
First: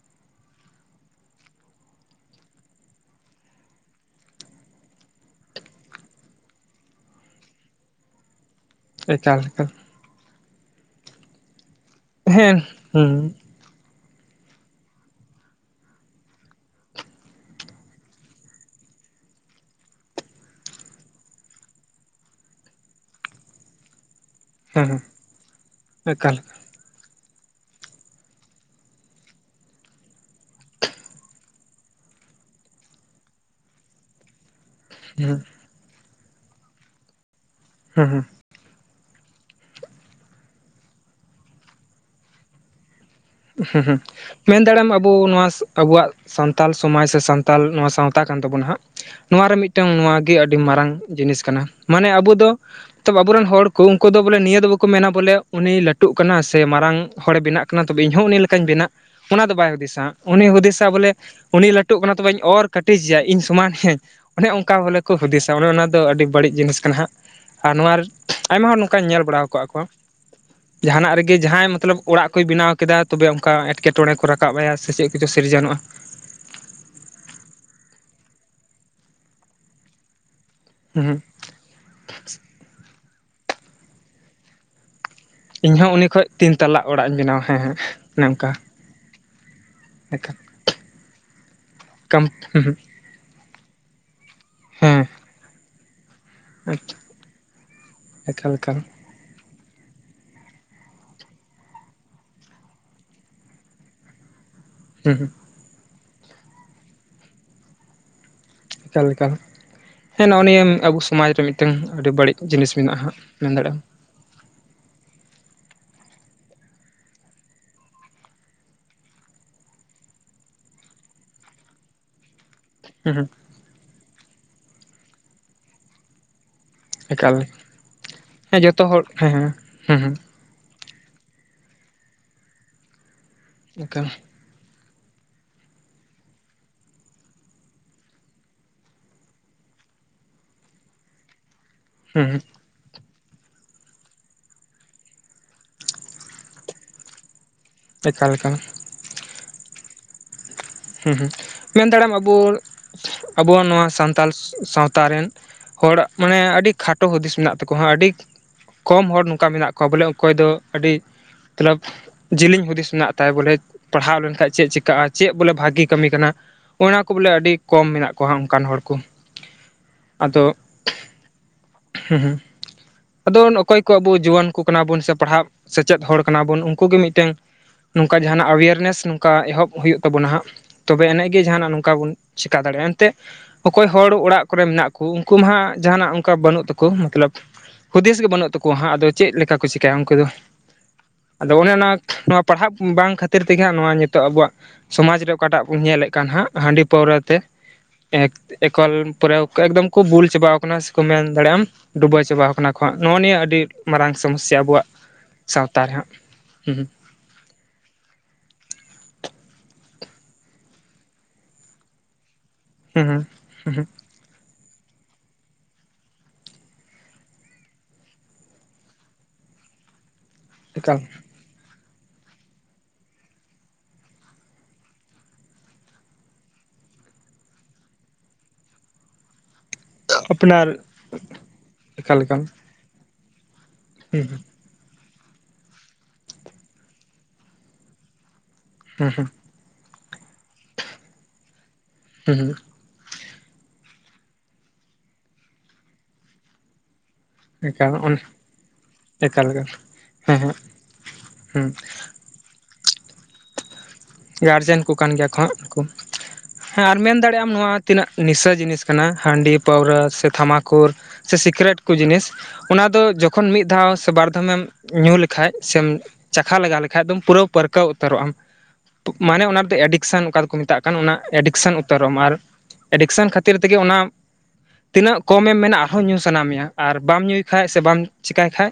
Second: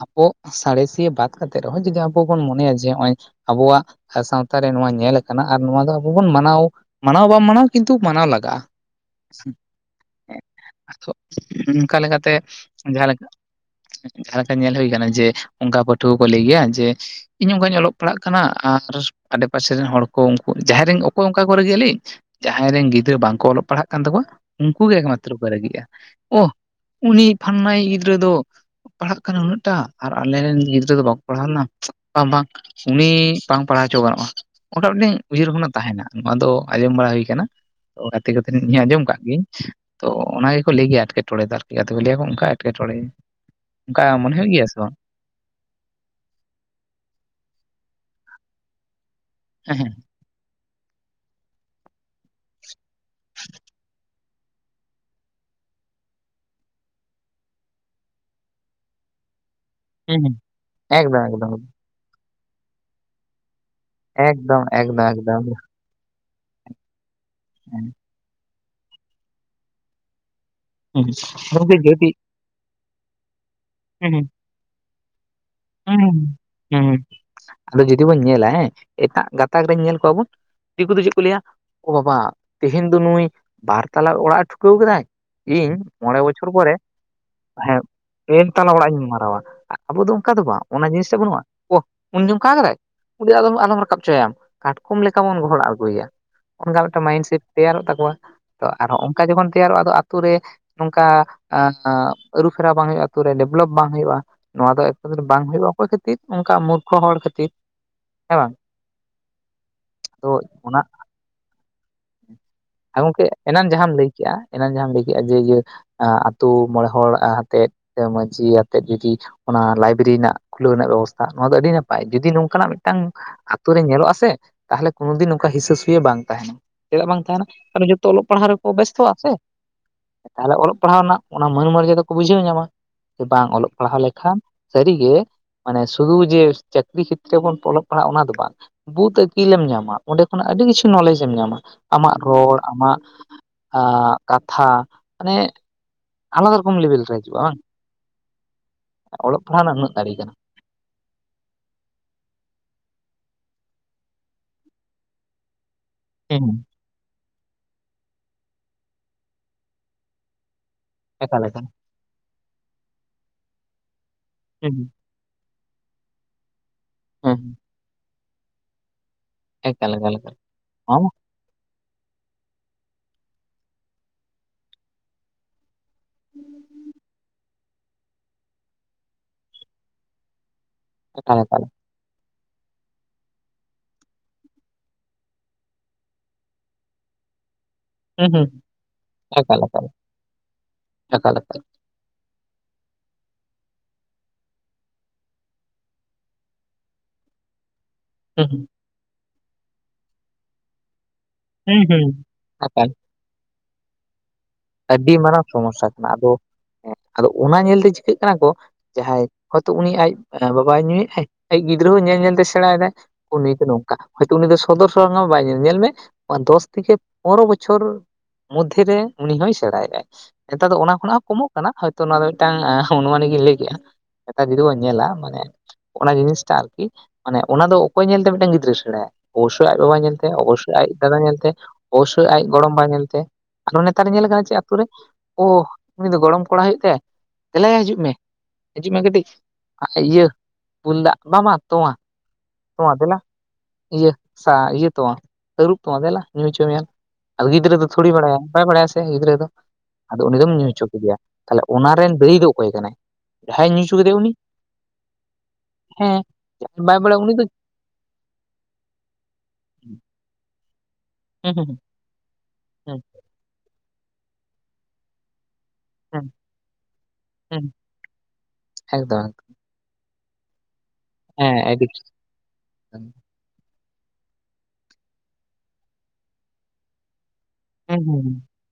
Speaker 2: ᱟᱵᱚ ᱥᱟᱬᱮᱥᱤᱭᱟᱹ ᱵᱟᱫ ᱠᱟᱛᱮ ᱨᱮᱦᱚᱸ ᱡᱩᱫᱤ ᱟᱵᱚ ᱵᱚᱱ ᱢᱚᱱᱮᱭᱟ ᱡᱮ ᱚᱸᱭ ᱟᱵᱚᱣᱟᱜ ᱥᱟᱶᱛᱟ ᱨᱮ ᱱᱚᱣᱟ ᱧᱮᱞ ᱠᱟᱱᱟ ᱟᱨ ᱱᱚᱣᱟ ᱫᱚ ᱟᱵᱚ ᱵᱚᱱ ᱢᱟᱱᱟᱣ ᱢᱟᱱᱟᱣ ᱵᱟᱢ ᱢᱟᱱᱟᱣ ᱠᱤᱱᱛᱩ ᱢᱟᱱᱟᱣ ᱞᱟᱜᱟᱜ-ᱟ᱾
Speaker 1: ᱮᱠᱟᱞ ᱮᱠᱟᱞ
Speaker 2: [unintelligible] ᱚᱱᱠᱟ ᱞᱮᱠᱟᱛᱮ
Speaker 1: ᱦᱮᱸ
Speaker 2: ᱡᱟᱦᱟᱸ
Speaker 1: ᱦᱩᱸ
Speaker 2: ᱞᱮᱠᱟ ᱡᱟᱦᱟᱸᱞᱮᱠᱟ ᱧᱮᱞ ᱦᱩᱭ ᱠᱟᱱᱟ ᱡᱮ ᱚᱱᱠᱟ ᱯᱟᱹᱴᱷᱩᱣᱟᱹ ᱠᱚ ᱞᱟᱹᱭ ᱜᱮᱭᱟ ᱡᱮ ᱤᱧ ᱚᱱᱠᱟᱧ ᱚᱞᱚᱜ ᱯᱟᱲᱦᱟᱜ ᱠᱟᱱᱟ ᱟᱸ [unintelligible] ᱟᱰᱮ ᱯᱟᱥᱮ ᱨᱮᱱ ᱦᱚᱲ ᱠᱚ ᱩᱱᱠᱩ ᱡᱟᱦᱟᱸᱭ ᱨᱮᱱ ᱚᱠᱚᱭ ᱚᱱᱠᱟ ᱠᱚ ᱨᱟᱹᱜᱤᱜ-ᱟ ᱞᱟᱹᱭ ᱤᱧ ᱡᱟᱦᱟᱸᱭ ᱨᱮᱱ ᱜᱤᱫᱽᱨᱟᱹ ᱵᱟᱝᱠᱚ ᱚᱞᱚᱜ ᱯᱟᱲᱦᱟᱜ ᱠᱟᱱ ᱛᱟᱠᱚᱣᱟ ᱩᱱᱠᱩ
Speaker 1: ᱦᱮᱸ
Speaker 2: ᱜᱮ
Speaker 1: ᱦᱮᱸ
Speaker 2: ᱮᱠᱢᱟᱛᱨᱚ ᱠᱚ ᱨᱟᱹᱜᱤᱜ-ᱟ
Speaker 1: ᱮᱠᱟᱞ
Speaker 2: ᱚᱦ ᱩᱱᱤ ᱯᱷᱟᱱᱱᱟᱭᱤᱡ ᱜᱤᱫᱽᱨᱟᱹ ᱫᱚ ᱯᱟᱲᱦᱟᱜ ᱠᱟᱱᱟ ᱩᱱᱟᱹᱜ ᱴᱟ ᱟᱨ ᱟᱞᱮᱨᱮᱱ ᱜᱤᱫᱽᱨᱟᱹ ᱫᱚ ᱵᱟᱠᱚ ᱯᱟᱲᱦᱟᱣ ᱞᱮᱱᱟ ᱵᱟᱝ ᱵᱟᱝ ᱩᱱᱤ ᱵᱟᱝ ᱯᱟᱲᱦᱟᱜ [unintelligible] ᱜᱟᱱᱚᱜᱼᱟ᱾ ᱚᱰᱟ ᱚᱰᱤᱧ
Speaker 1: ᱦᱩᱸ
Speaker 2: ᱩᱭᱦᱟᱹᱨ ᱠᱷᱚᱱᱟᱜ ᱛᱟᱦᱮᱱᱟ ᱱᱚᱣᱟ ᱫᱚ ᱟᱸᱡᱚᱢ ᱵᱟᱲᱟ ᱦᱩᱭ ᱟᱠᱟᱱᱟ
Speaker 1: ᱦᱩᱸ ᱦᱩᱸ
Speaker 2: ᱜᱟᱛᱮ ᱠᱚᱛᱮᱱ ᱤᱧ ᱦᱚᱸ ᱟᱸᱡᱚᱢ ᱠᱟᱜ-ᱟ ᱜᱤᱭᱤᱞ ᱛᱚ ᱚᱱᱟ ᱜᱮᱠᱚ ᱞᱟᱹᱭ ᱜᱮᱭᱟ ᱮᱴᱠᱮᱴᱚᱬᱮ ᱫᱚ ᱟᱨᱠᱤ ᱟᱫᱚ ᱞᱟᱹᱭ ᱟᱠᱚ ᱚᱱᱠᱟ ᱮᱴᱠᱮᱴᱚᱬᱮ
Speaker 1: ᱦᱩᱸ ᱦᱩᱸ
Speaker 2: ᱚᱱᱠᱟ ᱢᱚᱱᱮ ᱦᱩᱭᱩᱜ ᱜᱮᱭᱟ ᱥᱮ
Speaker 1: ᱢᱮᱱᱫᱟᱲᱮᱭᱟᱢ
Speaker 2: ᱵᱟᱝ
Speaker 1: ᱟᱵᱚ ᱱᱚᱣᱟ ᱟᱵᱩᱣᱟᱜ ᱥᱟᱱᱛᱟᱞ ᱥᱚᱢᱟᱡᱽ ᱥᱮ ᱥᱟᱱᱛᱟᱞ ᱱᱚᱣᱟ ᱥᱟᱶ ᱛᱟ ᱠᱟᱱ ᱛᱟᱵᱚᱱᱟ ᱦᱟᱸᱜ ᱱᱚᱣᱟ ᱨᱮ
Speaker 2: ᱦᱮᱸ
Speaker 1: ᱢᱤᱫᱴᱟᱝ
Speaker 2: ᱦᱮᱸ
Speaker 1: ᱱᱚᱣᱟᱜᱮ ᱟᱹᱰᱤ ᱢᱟᱨᱟᱝ ᱡᱤᱱᱤᱥ ᱠᱟᱱᱟ ᱢᱟᱱᱮ ᱟᱵᱚ ᱫᱚ ᱛᱚᱵ ᱟᱵᱚᱨᱮᱱ ᱦᱚᱲ ᱠᱚ ᱩᱱᱠᱩ ᱫᱚ ᱵᱚᱞᱮ ᱱᱤᱭᱟᱹ ᱫᱚ ᱵᱟᱠᱚ ᱢᱮᱱᱟ ᱵᱚᱞᱮ ᱩᱱᱤ ᱞᱟᱹᱴᱩᱜ ᱠᱟᱱᱟ ᱥᱮ ᱢᱟᱨᱟᱝ ᱦᱚᱲᱮ ᱵᱮᱱᱟᱜ ᱠᱟᱱᱟ ᱛᱚᱵᱮ ᱤᱧᱦᱚᱸ ᱩᱱᱤ ᱞᱮᱠᱟᱧ ᱵᱮᱱᱟᱜ ᱚᱱᱟ ᱫᱚ ᱵᱟᱭ ᱦᱩᱫᱤᱥᱟᱦᱟᱸᱜ
Speaker 2: ᱦᱩᱸ ᱦᱩᱸ
Speaker 1: ᱩᱱᱤ ᱦᱩᱫᱤᱥᱟ ᱵᱚᱞᱮ
Speaker 2: ᱮᱠᱫᱚᱢ ᱮᱠᱫᱚᱢ
Speaker 1: ᱩᱱᱤ ᱞᱟᱹᱴᱩᱜ ᱠᱟᱱᱟ ᱛᱚᱵᱮᱹᱧ ᱚᱨ ᱠᱟᱹᱴᱤᱡᱮᱭᱟ ᱤᱧ ᱥᱚᱢᱟᱱᱮᱭᱤᱭᱟᱹᱧ ᱚᱱᱮ
Speaker 2: ᱮᱠᱫᱚᱢ
Speaker 1: ᱚᱱᱠᱟ
Speaker 2: ᱮᱠᱫᱚᱢ
Speaker 1: ᱵᱚᱞᱮ ᱠᱚ
Speaker 2: ᱮᱠᱫᱚᱢ
Speaker 1: ᱦᱩᱫᱤᱥᱟ ᱚᱱᱮ ᱚᱱᱟᱫᱚ ᱟᱹᱰᱤ ᱵᱟᱹᱲᱤᱡ ᱡᱤᱱᱤᱥ ᱠᱟᱱᱟ ᱦᱟᱸᱜ ᱟᱨ
Speaker 2: ᱦᱮᱸ
Speaker 1: ᱱᱚᱣᱟ ᱟᱭᱢᱟ ᱦᱚᱲ ᱱᱚᱝᱠᱟᱧ ᱧᱮᱞ ᱵᱟᱲᱟ ᱠᱟᱜ ᱠᱚᱣᱟ ᱡᱟᱦᱟᱱᱟᱜ ᱨᱮᱜᱮ ᱡᱟᱦᱟᱸᱭ
Speaker 2: ᱜᱚᱢᱠᱮ
Speaker 1: ᱢᱚᱛᱞᱚᱵ
Speaker 2: ᱡᱩᱫᱤ
Speaker 1: ᱚᱲᱟᱜ ᱠᱚᱭ ᱵᱮᱱᱟᱣ ᱠᱮᱫᱟ ᱛᱚᱵᱮ ᱚᱱᱠᱟ
Speaker 2: ᱦᱩᱸ
Speaker 1: ᱮᱴᱠᱮᱴᱚᱬᱮ ᱠᱚ
Speaker 2: ᱦᱩᱸ
Speaker 1: ᱨᱟᱠᱟᱵ ᱮᱭᱟ ᱥᱮ ᱪᱮᱫ ᱠᱚᱪᱚ ᱥᱤᱨᱡᱚᱱᱚᱜᱼᱟ
Speaker 2: ᱦᱩᱸ ᱦᱩᱸ ᱟᱫᱚ ᱡᱩᱫᱤ ᱵᱚᱱ ᱧᱮᱞᱟ ᱦᱮᱸ ᱮᱴᱟᱜ ᱜᱟᱛᱟᱠ ᱨᱤᱱ ᱧᱮᱞ ᱠᱚᱣᱟ ᱵᱚᱱ ᱫᱤᱠᱩ ᱫᱚ ᱪᱮᱫ
Speaker 1: ᱦᱩᱸ
Speaker 2: ᱠᱚ ᱞᱟᱹᱭᱟ ᱳ ᱵᱟᱵᱟ ᱛᱮᱦᱮᱧ ᱫᱚ ᱱᱩᱭ ᱵᱟᱨ ᱛᱟᱞᱟ ᱚᱲᱟᱜ ᱮ ᱴᱷᱩᱠᱟᱹᱣ ᱟᱠᱟᱫᱟᱭ᱾ ᱤᱧ
Speaker 1: ᱤᱧᱦᱚᱸ ᱩᱱᱤ
Speaker 2: ᱢᱚᱬᱮ
Speaker 1: ᱠᱷᱚᱡ
Speaker 2: ᱵᱚᱪᱷᱚᱨ
Speaker 1: ᱛᱤᱱ
Speaker 2: ᱯᱚᱨᱮ
Speaker 1: ᱛᱟᱞᱟ ᱚᱲᱟᱜ ᱤᱧ ᱵᱮᱱᱟᱣᱟ
Speaker 2: ᱦᱮᱸ
Speaker 1: ᱚᱱᱮ
Speaker 2: ᱮᱠ
Speaker 1: ᱚᱱᱠᱟ
Speaker 2: ᱛᱟᱞᱟ ᱚᱲᱟᱜ ᱤᱧ ᱢᱟᱨᱟᱣᱟ ᱟᱵᱚ ᱫᱚ
Speaker 1: ᱮᱠᱟᱞ
Speaker 2: ᱚᱱᱠᱟ ᱫᱚ ᱵᱟᱝ ᱚᱱᱟ ᱡᱤᱱᱤᱥ ᱴᱟᱜ ᱵᱟᱹᱱᱩᱜᱼᱟ ᱩᱱᱤ
Speaker 1: ᱠᱟᱢ
Speaker 2: ᱱᱚᱝᱠᱟ
Speaker 1: ᱦᱩᱸ
Speaker 2: ᱠᱟᱫᱟᱭ ᱩᱱᱤ ᱟᱫᱚ ᱟᱞᱚᱢ ᱨᱟᱠᱟᱵ ᱪᱚᱣᱟᱭᱟ ᱠᱟᱴᱠᱚᱢ
Speaker 1: ᱦᱮᱸ
Speaker 2: ᱞᱮᱠᱟ ᱵᱚᱱ ᱜᱚᱦᱚᱲ ᱟᱲᱜᱳᱭ ᱭᱟ ᱚᱱᱠᱟ ᱢᱤᱫᱴᱟᱝ ᱢᱟᱭᱤᱱᱰᱥᱮᱴ ᱛᱮᱭᱟᱨᱚᱜ ᱛᱟᱠᱚᱣᱟ
Speaker 1: ᱮᱠᱟᱞ
Speaker 2: ᱛᱚ
Speaker 1: ᱮᱠᱟᱞ
Speaker 2: ᱟᱨᱦᱚᱸ ᱚᱱᱠᱟ ᱡᱚᱠᱷᱚᱱ ᱛᱮᱭᱟᱨᱚᱜᱼᱟ ᱟᱛᱩ ᱨᱮ ᱱᱚᱝᱠᱟ ᱟ ᱟᱹᱨᱩ ᱯᱷᱮᱨᱟᱣ ᱵᱟᱝ ᱦᱩᱭᱩᱜᱼᱟ ᱟᱛᱩ ᱨᱮ ᱰᱮᱵᱷᱞᱚᱯ ᱵᱟᱝ ᱦᱩᱭᱩᱜᱼᱟ ᱱᱚᱣᱟ ᱫᱚ
Speaker 1: ᱦᱩᱸ ᱦᱩᱸ
Speaker 2: ᱵᱟᱝ ᱦᱩᱭᱩᱜᱼᱟ ᱚᱠᱚᱭ ᱠᱷᱟᱹᱛᱤᱨ ᱚᱱᱠᱟ ᱢᱩᱨᱠᱷᱚ ᱦᱚᱲ ᱠᱷᱟᱹᱛᱤᱨ ᱦᱮᱸ ᱵᱟᱝ
Speaker 1: ᱮᱠᱟᱞ ᱮᱠᱟᱞ ᱦᱮᱸ
Speaker 2: ᱟᱫᱚ
Speaker 1: ᱱᱚᱜᱼᱚ ᱱᱤᱭᱟᱹ ᱟᱵᱚ ᱥᱚᱢᱟᱡᱽ ᱨᱮ ᱢᱤᱫᱴᱮᱱ ᱟᱹᱰᱤ ᱵᱟᱹᱲᱤᱡ ᱡᱤᱱᱤᱥ ᱢᱮᱱᱟᱜᱼᱟ ᱦᱟᱸᱜ
Speaker 2: ᱜᱚᱢᱠᱮ
Speaker 1: ᱢᱮᱱ
Speaker 2: ᱮᱱᱟᱱ
Speaker 1: ᱫᱟᱲᱮᱭᱟᱜᱼᱟᱢ
Speaker 2: ᱡᱟᱦᱟᱸᱟᱢ ᱞᱟᱹᱭ ᱠᱮᱜᱼᱟ ᱮᱱᱟᱝ ᱡᱟᱦᱟᱸᱢ ᱞᱟᱹᱭ ᱠᱮᱫᱼᱟ ᱡᱮ ᱤᱭᱟᱹ ᱟᱛᱳ ᱢᱚᱬᱮ ᱦᱚᱲ ᱦᱟᱛᱮᱜ ᱢᱟᱺᱡᱷᱤ ᱟᱛᱮᱜ ᱡᱩᱫᱤ ᱚᱱᱟ ᱞᱟᱭᱵᱨᱮᱨᱤ ᱨᱮᱱᱟᱜ ᱠᱷᱩᱞᱟᱹᱣ ᱨᱮᱱᱟᱜ ᱵᱮᱵᱚᱥᱛᱷᱟ ᱱᱚᱣᱟ ᱫᱚ ᱟᱹᱰᱤ ᱱᱟᱯᱟᱭ ᱡᱩᱫᱤ ᱱᱚᱝᱠᱟᱼᱼ ᱚᱱᱠᱟᱱᱟᱜ ᱢᱤᱫᱴᱟᱝ
Speaker 1: ᱦᱩᱸ ᱦᱩᱸ
Speaker 2: ᱟᱛᱳ ᱨᱮ ᱧᱮᱞᱚᱜ ᱟ ᱥᱮ ᱛᱟᱦᱟᱞᱮ ᱠᱳᱱᱳ ᱫᱤᱱ ᱚᱱᱠᱟ ᱦᱤᱥᱟᱹ ᱥᱩᱭᱟᱹ ᱵᱟᱝ ᱛᱟᱦᱮᱱᱟ ᱪᱮᱫᱟᱜ ᱵᱟᱝ
Speaker 1: ᱮᱠᱟᱞ
Speaker 2: ᱛᱟᱦᱮᱱᱟ ᱟᱫᱚ ᱡᱚᱛᱚ ᱚᱞᱚᱜ ᱯᱟᱲᱦᱟᱜ
Speaker 1: ᱦᱮᱸ
Speaker 2: ᱨᱮᱠᱚ
Speaker 1: ᱡᱚᱛᱚ ᱦᱚᱲ
Speaker 2: ᱵᱮᱥᱛᱚᱜᱼᱟ ᱥᱮ
Speaker 1: ᱦᱮᱸ ᱦᱮᱸ ᱦᱩᱸ ᱦᱩᱸ
Speaker 2: ᱛᱟᱦᱞᱮ ᱚᱞᱚᱜ ᱯᱟᱲᱦᱟᱣ ᱱᱟᱜ ᱚᱱᱟ ᱢᱟᱹᱱ ᱢᱚᱨᱡᱟᱫᱟ ᱠᱚ ᱵᱩᱡᱷᱟᱹᱣ ᱧᱟᱢᱟ ᱵᱟᱝ ᱚᱞᱚᱜ ᱯᱟᱲᱦᱟᱣ
Speaker 1: ᱮᱠᱟᱞ
Speaker 2: ᱞᱮᱠᱷᱟᱱ ᱥᱟᱹᱨᱤᱜᱮ ᱢᱟᱱᱮ ᱥᱩᱫᱷᱩ ᱡᱮ ᱪᱟᱹᱠᱨᱤ ᱠᱷᱮᱛᱨᱮ ᱵᱚᱱ ᱚᱞᱚᱜ ᱯᱟᱲᱦᱟᱜ ᱚᱱᱟ ᱫᱚ ᱵᱟᱝ ᱵᱩᱫ ᱟᱹᱠᱤᱞᱮᱢ ᱧᱟᱢᱟ ᱚᱸᱰᱮ ᱠᱷᱚᱱᱟᱜ ᱟᱹᱰᱤ ᱠᱤᱪᱷᱩ ᱱᱚᱞᱮᱡᱽ ᱮᱢ ᱧᱟᱢᱟ ᱟᱢᱟᱜ
Speaker 1: ᱦᱩᱸ ᱦᱩᱸ
Speaker 2: ᱨᱚᱲ ᱟᱢᱟᱜ ᱟᱜ ᱠᱟᱛᱷᱟ ᱢᱟᱱᱮ ᱟᱞᱟᱫᱟ ᱨᱚᱠᱚᱢ ᱞᱮᱵᱮᱞ ᱨᱮ ᱦᱤᱡᱩᱜᱼᱟ ᱵᱟᱝ
Speaker 1: ᱮᱠᱟᱞ ᱮᱠᱟᱞ
Speaker 2: ᱚᱞᱚᱜ ᱯᱟᱲᱦᱟᱜ ᱨᱮᱱᱟᱜ ᱩᱱᱟᱹᱜ ᱫᱟᱲᱮ ᱠᱟᱱᱟ
Speaker 1: ᱦᱩᱸ ᱦᱩᱸ ᱢᱮᱱ ᱫᱟᱲᱟᱢ ᱟᱵᱚᱞ ᱟᱵᱚᱣᱟᱜ ᱱᱚᱣᱟ ᱥᱟᱱᱛᱟᱞ ᱥᱟᱶᱛᱟ ᱨᱮᱱ ᱦᱚᱲᱟᱜ ᱢᱟᱱᱮ
Speaker 2: ᱦᱩᱸ ᱦᱩᱸ
Speaker 1: ᱟᱹᱰᱤ ᱠᱷᱟᱴᱚ ᱦᱩᱫᱤᱥ ᱢᱮᱱᱟᱜ ᱛᱟᱠᱚᱣᱟ ᱟᱹᱰᱤ ᱠᱚᱢ ᱦᱚᱲ ᱱᱚᱝᱠᱟ ᱢᱮᱱᱟᱜ ᱠᱚᱣᱟ ᱵᱚᱞᱮ ᱚᱠᱚᱭ ᱫᱚ ᱟᱹᱰᱤ
Speaker 2: ᱮᱠᱟᱞ ᱮᱠᱟᱞ
Speaker 1: ᱢᱚᱛᱞᱚᱵ ᱡᱮᱞᱮᱧ ᱦᱩᱫᱤᱥ ᱢᱮᱱᱟᱜ ᱛᱟᱭ ᱵᱚᱞᱮ ᱯᱟᱲᱦᱟᱣ ᱞᱮᱱᱠᱷᱟᱱᱡ ᱪᱮᱫ
Speaker 2: ᱦᱩᱸ ᱦᱩᱸ
Speaker 1: ᱪᱤᱠᱟᱹᱜᱼᱟ ᱪᱮᱫ ᱵᱚᱞᱮ ᱵᱷᱟᱜᱮ ᱠᱟᱹᱢᱤ ᱠᱟᱱᱟ ᱚᱱᱟ ᱠᱚ ᱵᱚᱞᱮ
Speaker 2: ᱦᱩᱸ
Speaker 1: ᱟᱹᱰᱤ
Speaker 2: ᱦᱩᱸ
Speaker 1: ᱠᱚᱢ ᱢᱮᱱᱟᱜ ᱠᱚᱣᱟ ᱚᱱᱠᱟᱱ ᱦᱚᱲ ᱠᱚ
Speaker 2: ᱮᱠᱟᱞ ᱮᱠᱟᱞ
Speaker 1: ᱟᱫᱚ
Speaker 2: [unintelligible]
Speaker 1: ᱦᱩᱸ ᱦᱩᱸ ᱟᱫᱚ ᱱᱚᱠᱚᱭ ᱠᱚ ᱟᱵᱚ ᱡᱩᱣᱟᱹᱱ ᱠᱚ ᱠᱟᱱᱟᱵᱚᱱ ᱥᱮ ᱯᱟᱲᱦᱟᱣ ᱥᱮᱪᱮᱫ ᱦᱚᱲ ᱠᱟᱱᱟ ᱵᱚᱱ ᱩᱱᱠᱩ ᱜᱮ ᱢᱤᱫᱴᱟᱹᱝ ᱱᱚᱝᱠᱟ ᱡᱟᱦᱱᱟᱜ ᱮᱣᱮᱨᱱᱮᱥ ᱱᱚᱝᱠᱟ ᱮᱦᱚᱵ ᱦᱩᱭᱩᱜ ᱛᱟᱵᱚᱱᱟ ᱦᱟᱸᱜ ᱛᱚᱵᱮ ᱮᱱᱮ
Speaker 2: ᱮᱠᱟᱞ
Speaker 1: ᱜᱮ
Speaker 2: ᱮᱠᱟᱞ
Speaker 1: ᱡᱟᱦᱟᱱᱟᱜ ᱱᱚᱝᱠᱟ ᱵᱚᱱ ᱪᱮᱠᱟ ᱫᱟᱲᱮᱭᱟᱜᱼᱟ ᱮᱱᱛᱮᱜ ᱚᱠᱚᱭ ᱦᱚᱲ ᱚᱲᱟᱜ ᱠᱚᱨᱮ ᱢᱮᱱᱟᱜ ᱠᱚ ᱩᱱᱠᱩ ᱢᱟ ᱦᱟᱸᱜ ᱡᱟᱦᱟᱱᱟᱜ ᱚᱱᱠᱟ ᱵᱟᱹᱱᱩᱜ ᱛᱟᱠᱚ ᱢᱚᱛᱞᱚᱵ
Speaker 2: [inaudible]
Speaker 1: ᱦᱩᱫᱤᱥ ᱜᱮ
Speaker 2: ᱦᱩᱸ
Speaker 1: ᱵᱟᱹᱱᱩᱜ ᱛᱟᱠᱚᱣᱟ ᱦᱟᱸᱜ ᱟᱫᱚ ᱪᱮᱫ
Speaker 2: ᱮᱠᱟᱞ
Speaker 1: ᱞᱮᱠᱟ ᱠᱚ
Speaker 2: ᱮᱠᱟᱞ
Speaker 1: ᱪᱤᱠᱟᱹᱭᱟ ᱩᱱᱠᱩ ᱫᱚ
Speaker 2: ᱮᱠᱟᱞ
Speaker 1: ᱟᱫᱚ
Speaker 2: ᱮᱠᱟᱞ
Speaker 1: ᱚᱱᱮ ᱚᱱᱟ ᱱᱚᱣᱟ ᱯᱟᱲᱦᱟᱜ ᱵᱟᱝ ᱠᱷᱟᱹᱛᱤᱨ ᱛᱮᱜᱮ ᱦᱟᱸᱜ ᱱᱚᱣᱟ ᱱᱤᱛᱚᱜ ᱟᱵᱚᱣᱟᱜ ᱥᱚᱢᱟᱡᱽ ᱨᱮ ᱚᱠᱟᱴᱟᱜ ᱵᱚᱱ ᱧᱮᱞᱮᱫ ᱠᱟᱱ ᱦᱟᱸᱜ ᱦᱟᱺᱰᱤ ᱯᱟᱹᱣᱨᱟᱹ ᱛᱮ ᱮᱠ
Speaker 2: ᱦᱩᱸ ᱦᱩᱸ
Speaker 1: ᱮᱠᱟᱞ ᱛᱯᱚᱨᱮ ᱮᱠᱫᱚᱢ ᱠᱚ ᱵᱩᱞ ᱪᱟᱵᱟᱣ ᱟᱠᱟᱱᱟ ᱥᱮᱠᱚ ᱢᱮᱱ ᱫᱟᱲᱮᱭᱟᱢ
Speaker 2: ᱦᱩᱸ ᱦᱩᱸ
Speaker 1: ᱰᱩᱵᱟᱹᱣ ᱪᱟᱵᱟᱣ ᱟᱠᱟᱱᱟ
Speaker 2: ᱮᱠᱟᱞ
Speaker 1: ᱦᱟᱸᱜ ᱱᱚᱜᱼᱚ ᱱᱤᱭᱟᱹ ᱟᱹᱰᱤ ᱢᱟᱨᱟᱝ ᱥᱚᱢᱚᱥᱥᱟ ᱟᱵᱚᱣᱟᱜ
Speaker 2: ᱟᱹᱰᱤ ᱢᱟᱨᱟᱝ
Speaker 1: ᱥᱟᱶᱛᱟ
Speaker 2: ᱥᱚᱢᱚᱥᱥᱟ
Speaker 1: ᱨᱮ
Speaker 2: ᱠᱟᱱᱟ
Speaker 1: ᱦᱟᱸᱜ
Speaker 2: ᱟᱫᱚ
Speaker 1: ᱦᱩᱸ
Speaker 2: ᱟᱫᱚ ᱚᱱᱟ ᱧᱮᱞᱛᱮ ᱪᱤᱠᱟᱹᱜ ᱠᱟᱱᱟ ᱠᱚ ᱡᱟᱦᱟᱸᱭ ᱦᱚᱭᱛᱳ ᱩᱱᱤ ᱟᱡ ᱵᱟᱵᱟᱭ ᱧᱩᱭᱮᱫ ᱟᱡ [unintelligible] ᱜᱤᱫᱽᱨᱟᱹ ᱦᱚᱸ ᱧᱮᱞ ᱧᱮᱞ ᱛᱮ ᱥᱮᱲᱟᱭ ᱫᱟᱭ
Speaker 1: ᱦᱩᱸ ᱦᱩᱸ
Speaker 2: ᱩᱱᱤ ᱫᱚ
Speaker 1: ᱦᱩᱸ
Speaker 2: ᱱᱚᱝᱠᱟ ᱦᱚᱭᱛᱚ ᱩᱱᱤ ᱫᱚ ᱥᱚᱫᱚᱨ ᱥᱟᱢᱟᱝ ᱵᱟᱭ ᱧᱮᱞ [unintelligible] ᱧᱮᱞ ᱢᱮ ᱱᱚᱣᱟ ᱫᱚᱥ ᱛᱷᱮᱠᱮ ᱯᱚᱱᱨᱚ ᱵᱚᱪᱷᱚᱨ ᱢᱚᱫᱽᱫᱷᱮ ᱨᱮ ᱩᱱᱤ ᱦᱚᱸᱭ ᱥᱮᱬᱟᱭᱮᱫ ᱟᱭ ᱱᱮᱛᱟᱨ ᱫᱚ ᱚᱱᱟ
Speaker 1: ᱮᱠᱟᱞ
Speaker 2: ᱠᱷᱚᱱᱟᱜ ᱦᱚᱸ ᱠᱚᱢᱚᱜ ᱠᱟᱱᱟ ᱛᱚ ᱱᱚᱣᱟ ᱫᱚ ᱢᱤᱫᱴᱟᱝ ᱚᱱᱩᱢᱟᱱᱤᱜᱽ ᱤᱧ ᱞᱟᱹᱭ ᱠᱮᱫᱼᱟ ᱱᱮᱛᱟᱨ ᱡᱩᱫᱤ ᱵᱚᱱ ᱧᱮᱞᱟ ᱢᱟᱱᱮ ᱚᱱᱟ ᱡᱤᱱᱤᱥ ᱴᱟᱜ ᱟᱨᱠᱤ ᱢᱟᱱᱮ ᱚᱱᱟ ᱫᱚ ᱚᱠᱚᱭ ᱧᱮᱞ ᱛᱮ ᱢᱤᱫᱴᱟᱱ ᱜᱤᱫᱽᱨᱟᱹᱭ ᱥᱮᱬᱟᱭᱟ ᱚᱵᱚᱥᱥᱳᱭ ᱟᱡ ᱵᱟᱵᱟ ᱧᱮᱞᱛᱮ
Speaker 1: ᱟᱯᱱᱟᱨ
Speaker 2: ᱚᱵᱚᱥᱥᱳᱭ ᱟᱡ ᱫᱟᱫᱟ ᱧᱮᱞᱛᱮ
Speaker 1: ᱮᱠᱟᱞ
Speaker 2: ᱚᱵᱚᱥᱥᱳᱭ ᱟᱡ
Speaker 1: ᱮᱠᱟᱞ
Speaker 2: ᱜᱚᱲᱚᱢ ᱵᱟ ᱧᱮᱞᱛᱮ [unintelligible]
Speaker 1: ᱦᱩᱸ
Speaker 2: ᱧᱮᱞ ᱠᱟᱱᱟ ᱪᱮᱫ ᱟᱛᱩ ᱨᱮ ᱳᱷ ᱩᱱᱤ ᱫᱚ ᱜᱚᱲᱚᱢ ᱠᱚᱲᱟ ᱦᱩᱭᱩᱜ ᱛᱟᱭᱟᱭ ᱫᱮᱞᱟᱭ ᱦᱤᱡᱩᱜ ᱢᱮ ᱦᱤᱡᱩᱜ ᱢᱮ
Speaker 1: ᱦᱩᱸ ᱦᱩᱸ
Speaker 2: ᱠᱟᱹᱴᱤᱡ ᱤᱭᱟᱹ ᱛᱩᱞ ᱫᱟᱜ ᱵᱟᱝ ᱵᱟᱝ ᱛᱚᱣᱟ
Speaker 1: ᱦᱩᱸ
Speaker 2: ᱛᱚᱣᱟ ᱫᱮᱞᱟ ᱤᱭᱟᱹ ᱥᱟ ᱤᱭᱟᱹ ᱛᱚᱣᱟ ᱛᱟᱹᱨᱩᱵ ᱛᱚᱣᱟ ᱫᱮᱞᱟ ᱧᱩ ᱦᱚᱪᱚ ᱢᱮᱭᱟᱞᱟᱝ ᱟᱫᱚ ᱜᱤᱫᱽᱨᱟᱹ ᱫᱚ
Speaker 1: ᱮᱠᱟᱞ
Speaker 2: ᱛᱷᱚᱲᱤ
Speaker 1: ᱚᱱ
Speaker 2: ᱵᱟᱲᱟᱭᱟᱭ ᱟᱭ ᱵᱟᱲᱟᱭᱟ ᱥᱮ ᱜᱤᱫᱽᱨᱟᱹ
Speaker 1: ᱮᱠᱟᱞ
Speaker 2: ᱫᱚ
Speaker 1: ᱮᱠᱟᱞ
Speaker 2: ᱟᱫᱚ
Speaker 1: ᱦᱮᱸ
Speaker 2: ᱩᱱᱤ ᱫᱚᱢ
Speaker 1: ᱦᱮᱸ
Speaker 2: ᱧᱩ ᱦᱚᱪᱚ ᱠᱮᱫᱮᱭᱟ ᱛᱟᱦᱚᱞᱮ
Speaker 1: ᱦᱩᱸ
Speaker 2: ᱚᱱᱟ ᱨᱮᱱ ᱫᱟᱹᱭᱤ ᱫᱚ ᱚᱠᱚᱭ ᱠᱟᱱᱟ [unintelligible]
Speaker 1: ᱜᱟᱨᱡᱮᱱ ᱠᱩ ᱠᱟᱱ ᱜᱮᱭᱟ ᱠᱚ ᱦᱟᱸᱜ ᱩᱱᱠᱩ
Speaker 2: ᱦᱮᱸ ᱡᱟᱦᱟᱸᱭ
Speaker 1: ᱦᱮᱸ ᱟᱨ
Speaker 2: ᱵᱟᱭ ᱵᱟᱲᱟᱭᱟ
Speaker 1: ᱢᱮᱱ
Speaker 2: ᱩᱱᱤ
Speaker 1: ᱫᱟᱲᱮᱭᱟᱜ
Speaker 2: ᱫᱚ
Speaker 1: ᱟᱢ ᱱᱚᱣᱟ ᱛᱤᱱᱟᱹᱜ ᱱᱤᱥᱟᱹ ᱡᱤᱱᱤᱥ ᱠᱟᱱᱟ ᱦᱟᱺᱰᱤ ᱯᱟᱹᱣᱨᱟᱹ ᱥᱮ ᱛᱷᱟᱢᱟᱠ ᱠᱩᱨ ᱥᱮ
Speaker 2: ᱦᱩᱸ ᱦᱩᱸ
Speaker 1: ᱥᱤᱠᱨᱮᱴ ᱠᱚ ᱡᱤᱱᱤᱥ ᱚᱱᱟ
Speaker 2: ᱦᱩᱸ
Speaker 1: ᱫᱚ ᱡᱚᱠᱷᱚᱱ ᱢᱤᱫ ᱫᱷᱟᱣ ᱥᱮ ᱵᱟᱨᱫᱷᱟᱢᱮᱢ ᱧᱩ ᱞᱮᱠᱷᱟᱡ ᱥᱮᱢ
Speaker 2: ᱦᱩᱸ
Speaker 1: ᱪᱟᱠᱷᱟ ᱞᱮᱜᱟᱣ ᱞᱮᱠᱷᱟᱡ ᱫᱚᱢ ᱯᱩᱨᱟᱹ
Speaker 2: ᱦᱩᱸ ᱦᱩᱸ
Speaker 1: ᱯᱟᱹᱨᱠᱟᱹᱣ ᱩᱛᱟᱹᱨᱚᱜᱼᱟᱢ
Speaker 2: ᱮᱠᱫᱚᱢ ᱮᱠᱫᱚᱢ
Speaker 1: ᱢᱟᱱᱮ ᱚᱱᱟ ᱫᱚ ᱮᱰᱤ ᱮᱰᱤᱠᱥᱮᱱ ᱚᱠᱟ ᱫᱚᱠᱚ ᱢᱮᱛᱟᱜ ᱠᱟᱱ ᱚᱱᱟ
Speaker 2: ᱦᱮᱸ
Speaker 1: ᱮᱰᱤᱠᱥᱮᱱ
Speaker 2: ᱟᱹᱰᱤ
Speaker 1: ᱩᱛᱟᱹᱨᱚᱢ ᱟᱨ
Speaker 2: ᱦᱩᱸ
Speaker 1: ᱮᱰᱤᱠᱥᱮᱱ ᱠᱷᱟᱹᱛᱤᱨ ᱛᱮᱜᱮ ᱚᱱᱟ ᱛᱤᱱᱟᱹᱜ ᱠᱚᱢᱮᱢ ᱢᱮᱱᱟ ᱟᱨᱦᱚᱸ ᱧᱩ ᱥᱟᱱᱟ ᱢᱮᱭᱟ ᱟᱨ ᱵᱟᱢ ᱧᱩᱭ ᱠᱷᱟᱱ ᱥᱮ ᱵᱟᱢ
Speaker 2: ᱦᱩᱸ ᱦᱩᱸ
Speaker 1: ᱪᱮᱠᱟᱭ ᱠᱷᱟᱡ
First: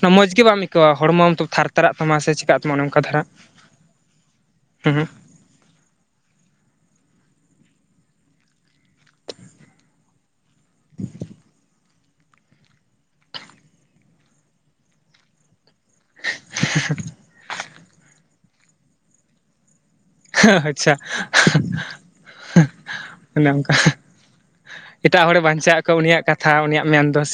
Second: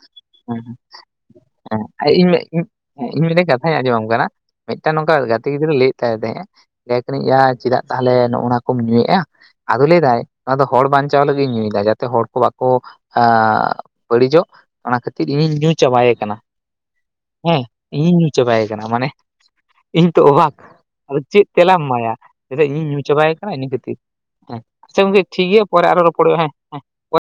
Speaker 1: ᱚᱱᱟ ᱢᱚᱡᱽ ᱜᱮ ᱵᱟᱢ ᱪᱤᱠᱟᱭ ᱠᱷᱟᱡ ᱢᱚᱡ ᱜᱮ
Speaker 2: ᱦᱮᱸ
Speaker 1: ᱵᱟᱢ ᱟᱹᱭᱠᱟᱹᱣᱟ ᱦᱚᱲᱢᱚᱢ ᱛᱷᱟᱨ ᱛᱟᱨᱟᱜ ᱛᱟᱢᱟ ᱥᱮ ᱪᱤᱠᱟᱜ ᱛᱟᱢᱟ ᱚᱱᱮᱚᱱᱠᱟ ᱫᱷᱟᱨᱟ
Speaker 2: ᱢᱤᱫᱴ ᱠᱟᱛᱷᱟᱧ ᱟᱸᱡᱚᱢ ᱠᱟᱱᱟ ᱢᱤᱫᱴᱟᱝ
Speaker 1: ᱦᱩᱸ
Speaker 2: ᱱᱚᱝᱠᱟ
Speaker 1: ᱦᱩᱸ
Speaker 2: ᱜᱟᱛᱮ ᱜᱤᱫᱽᱨᱟᱹ ᱞᱟᱹᱭᱮᱫ ᱛᱟᱦᱮᱸ ᱛᱟᱦᱮᱸᱼᱟ ᱼᱟ ᱪᱮᱫᱟᱜ ᱛᱟᱦᱚᱞᱮ ᱱᱚᱜᱚ ᱱᱚᱣᱟ ᱠᱚᱢ ᱧᱩᱭᱮᱫᱼᱟ ᱟᱫᱚ ᱞᱟᱹᱭ ᱫᱟᱭ ᱚᱱᱟ ᱫᱚ ᱦᱚᱲ ᱵᱟᱧᱪᱟᱣ ᱞᱟᱹᱜᱤᱫ ᱧᱩᱭᱫᱟ ᱡᱟ ᱦᱚᱲ ᱠᱚ ᱵᱟᱠᱚ ᱵᱟᱹᱲᱤᱡᱚᱜ ᱚᱱᱟ ᱠᱷᱟᱹᱛᱤᱨ ᱤᱧᱤᱧ ᱪᱟᱵᱟᱭᱮ ᱠᱟᱱᱟ ᱦᱮᱸ ᱤᱧ ᱪᱟᱵᱟᱭᱮ ᱠᱟᱱᱟ ᱢᱟᱱᱮ ᱤᱧ ᱛᱚ ᱚᱵᱷᱟᱠ
Speaker 1: ᱟᱪᱪᱷᱟ
Speaker 2: ᱟᱫᱚ ᱪᱮᱫ ᱛᱮᱞᱟᱢ ᱮᱢᱟᱭᱟ ᱪᱮᱫᱟᱜ ᱤᱧᱤᱧ ᱧᱩ ᱪᱟᱵᱟᱭᱮ
Speaker 1: ᱚᱱᱮ
Speaker 2: ᱠᱟᱱᱟ ᱤᱱᱟᱹ
Speaker 1: ᱚᱱᱠᱟ
Speaker 2: ᱠᱷᱟᱹᱛᱤᱨ ᱦᱩᱢ ᱟᱪᱪᱷᱟ ᱜᱚᱝᱠᱮ
Speaker 1: ᱮᱴᱟᱜ ᱦᱚᱲᱮ
Speaker 2: ᱴᱷᱤᱠ ᱜᱮᱮᱭᱟ
Speaker 1: ᱵᱟᱧᱪᱟᱜ
Speaker 2: ᱯᱚᱨᱮ
Speaker 1: ᱟᱠᱚ
Speaker 2: ᱟᱨᱚ
Speaker 1: ᱩᱱᱤᱭᱟᱜ
Speaker 2: ᱨᱚᱯᱚᱲᱚᱜᱼᱟ
Speaker 1: ᱠᱟᱛᱷᱟ
Speaker 2: ᱦᱮᱸ ᱦᱮᱸ-
Speaker 1: ᱩᱱᱤᱭᱟᱜ ᱢᱮᱱ ᱫᱚ ᱥᱮ ᱵᱟᱝ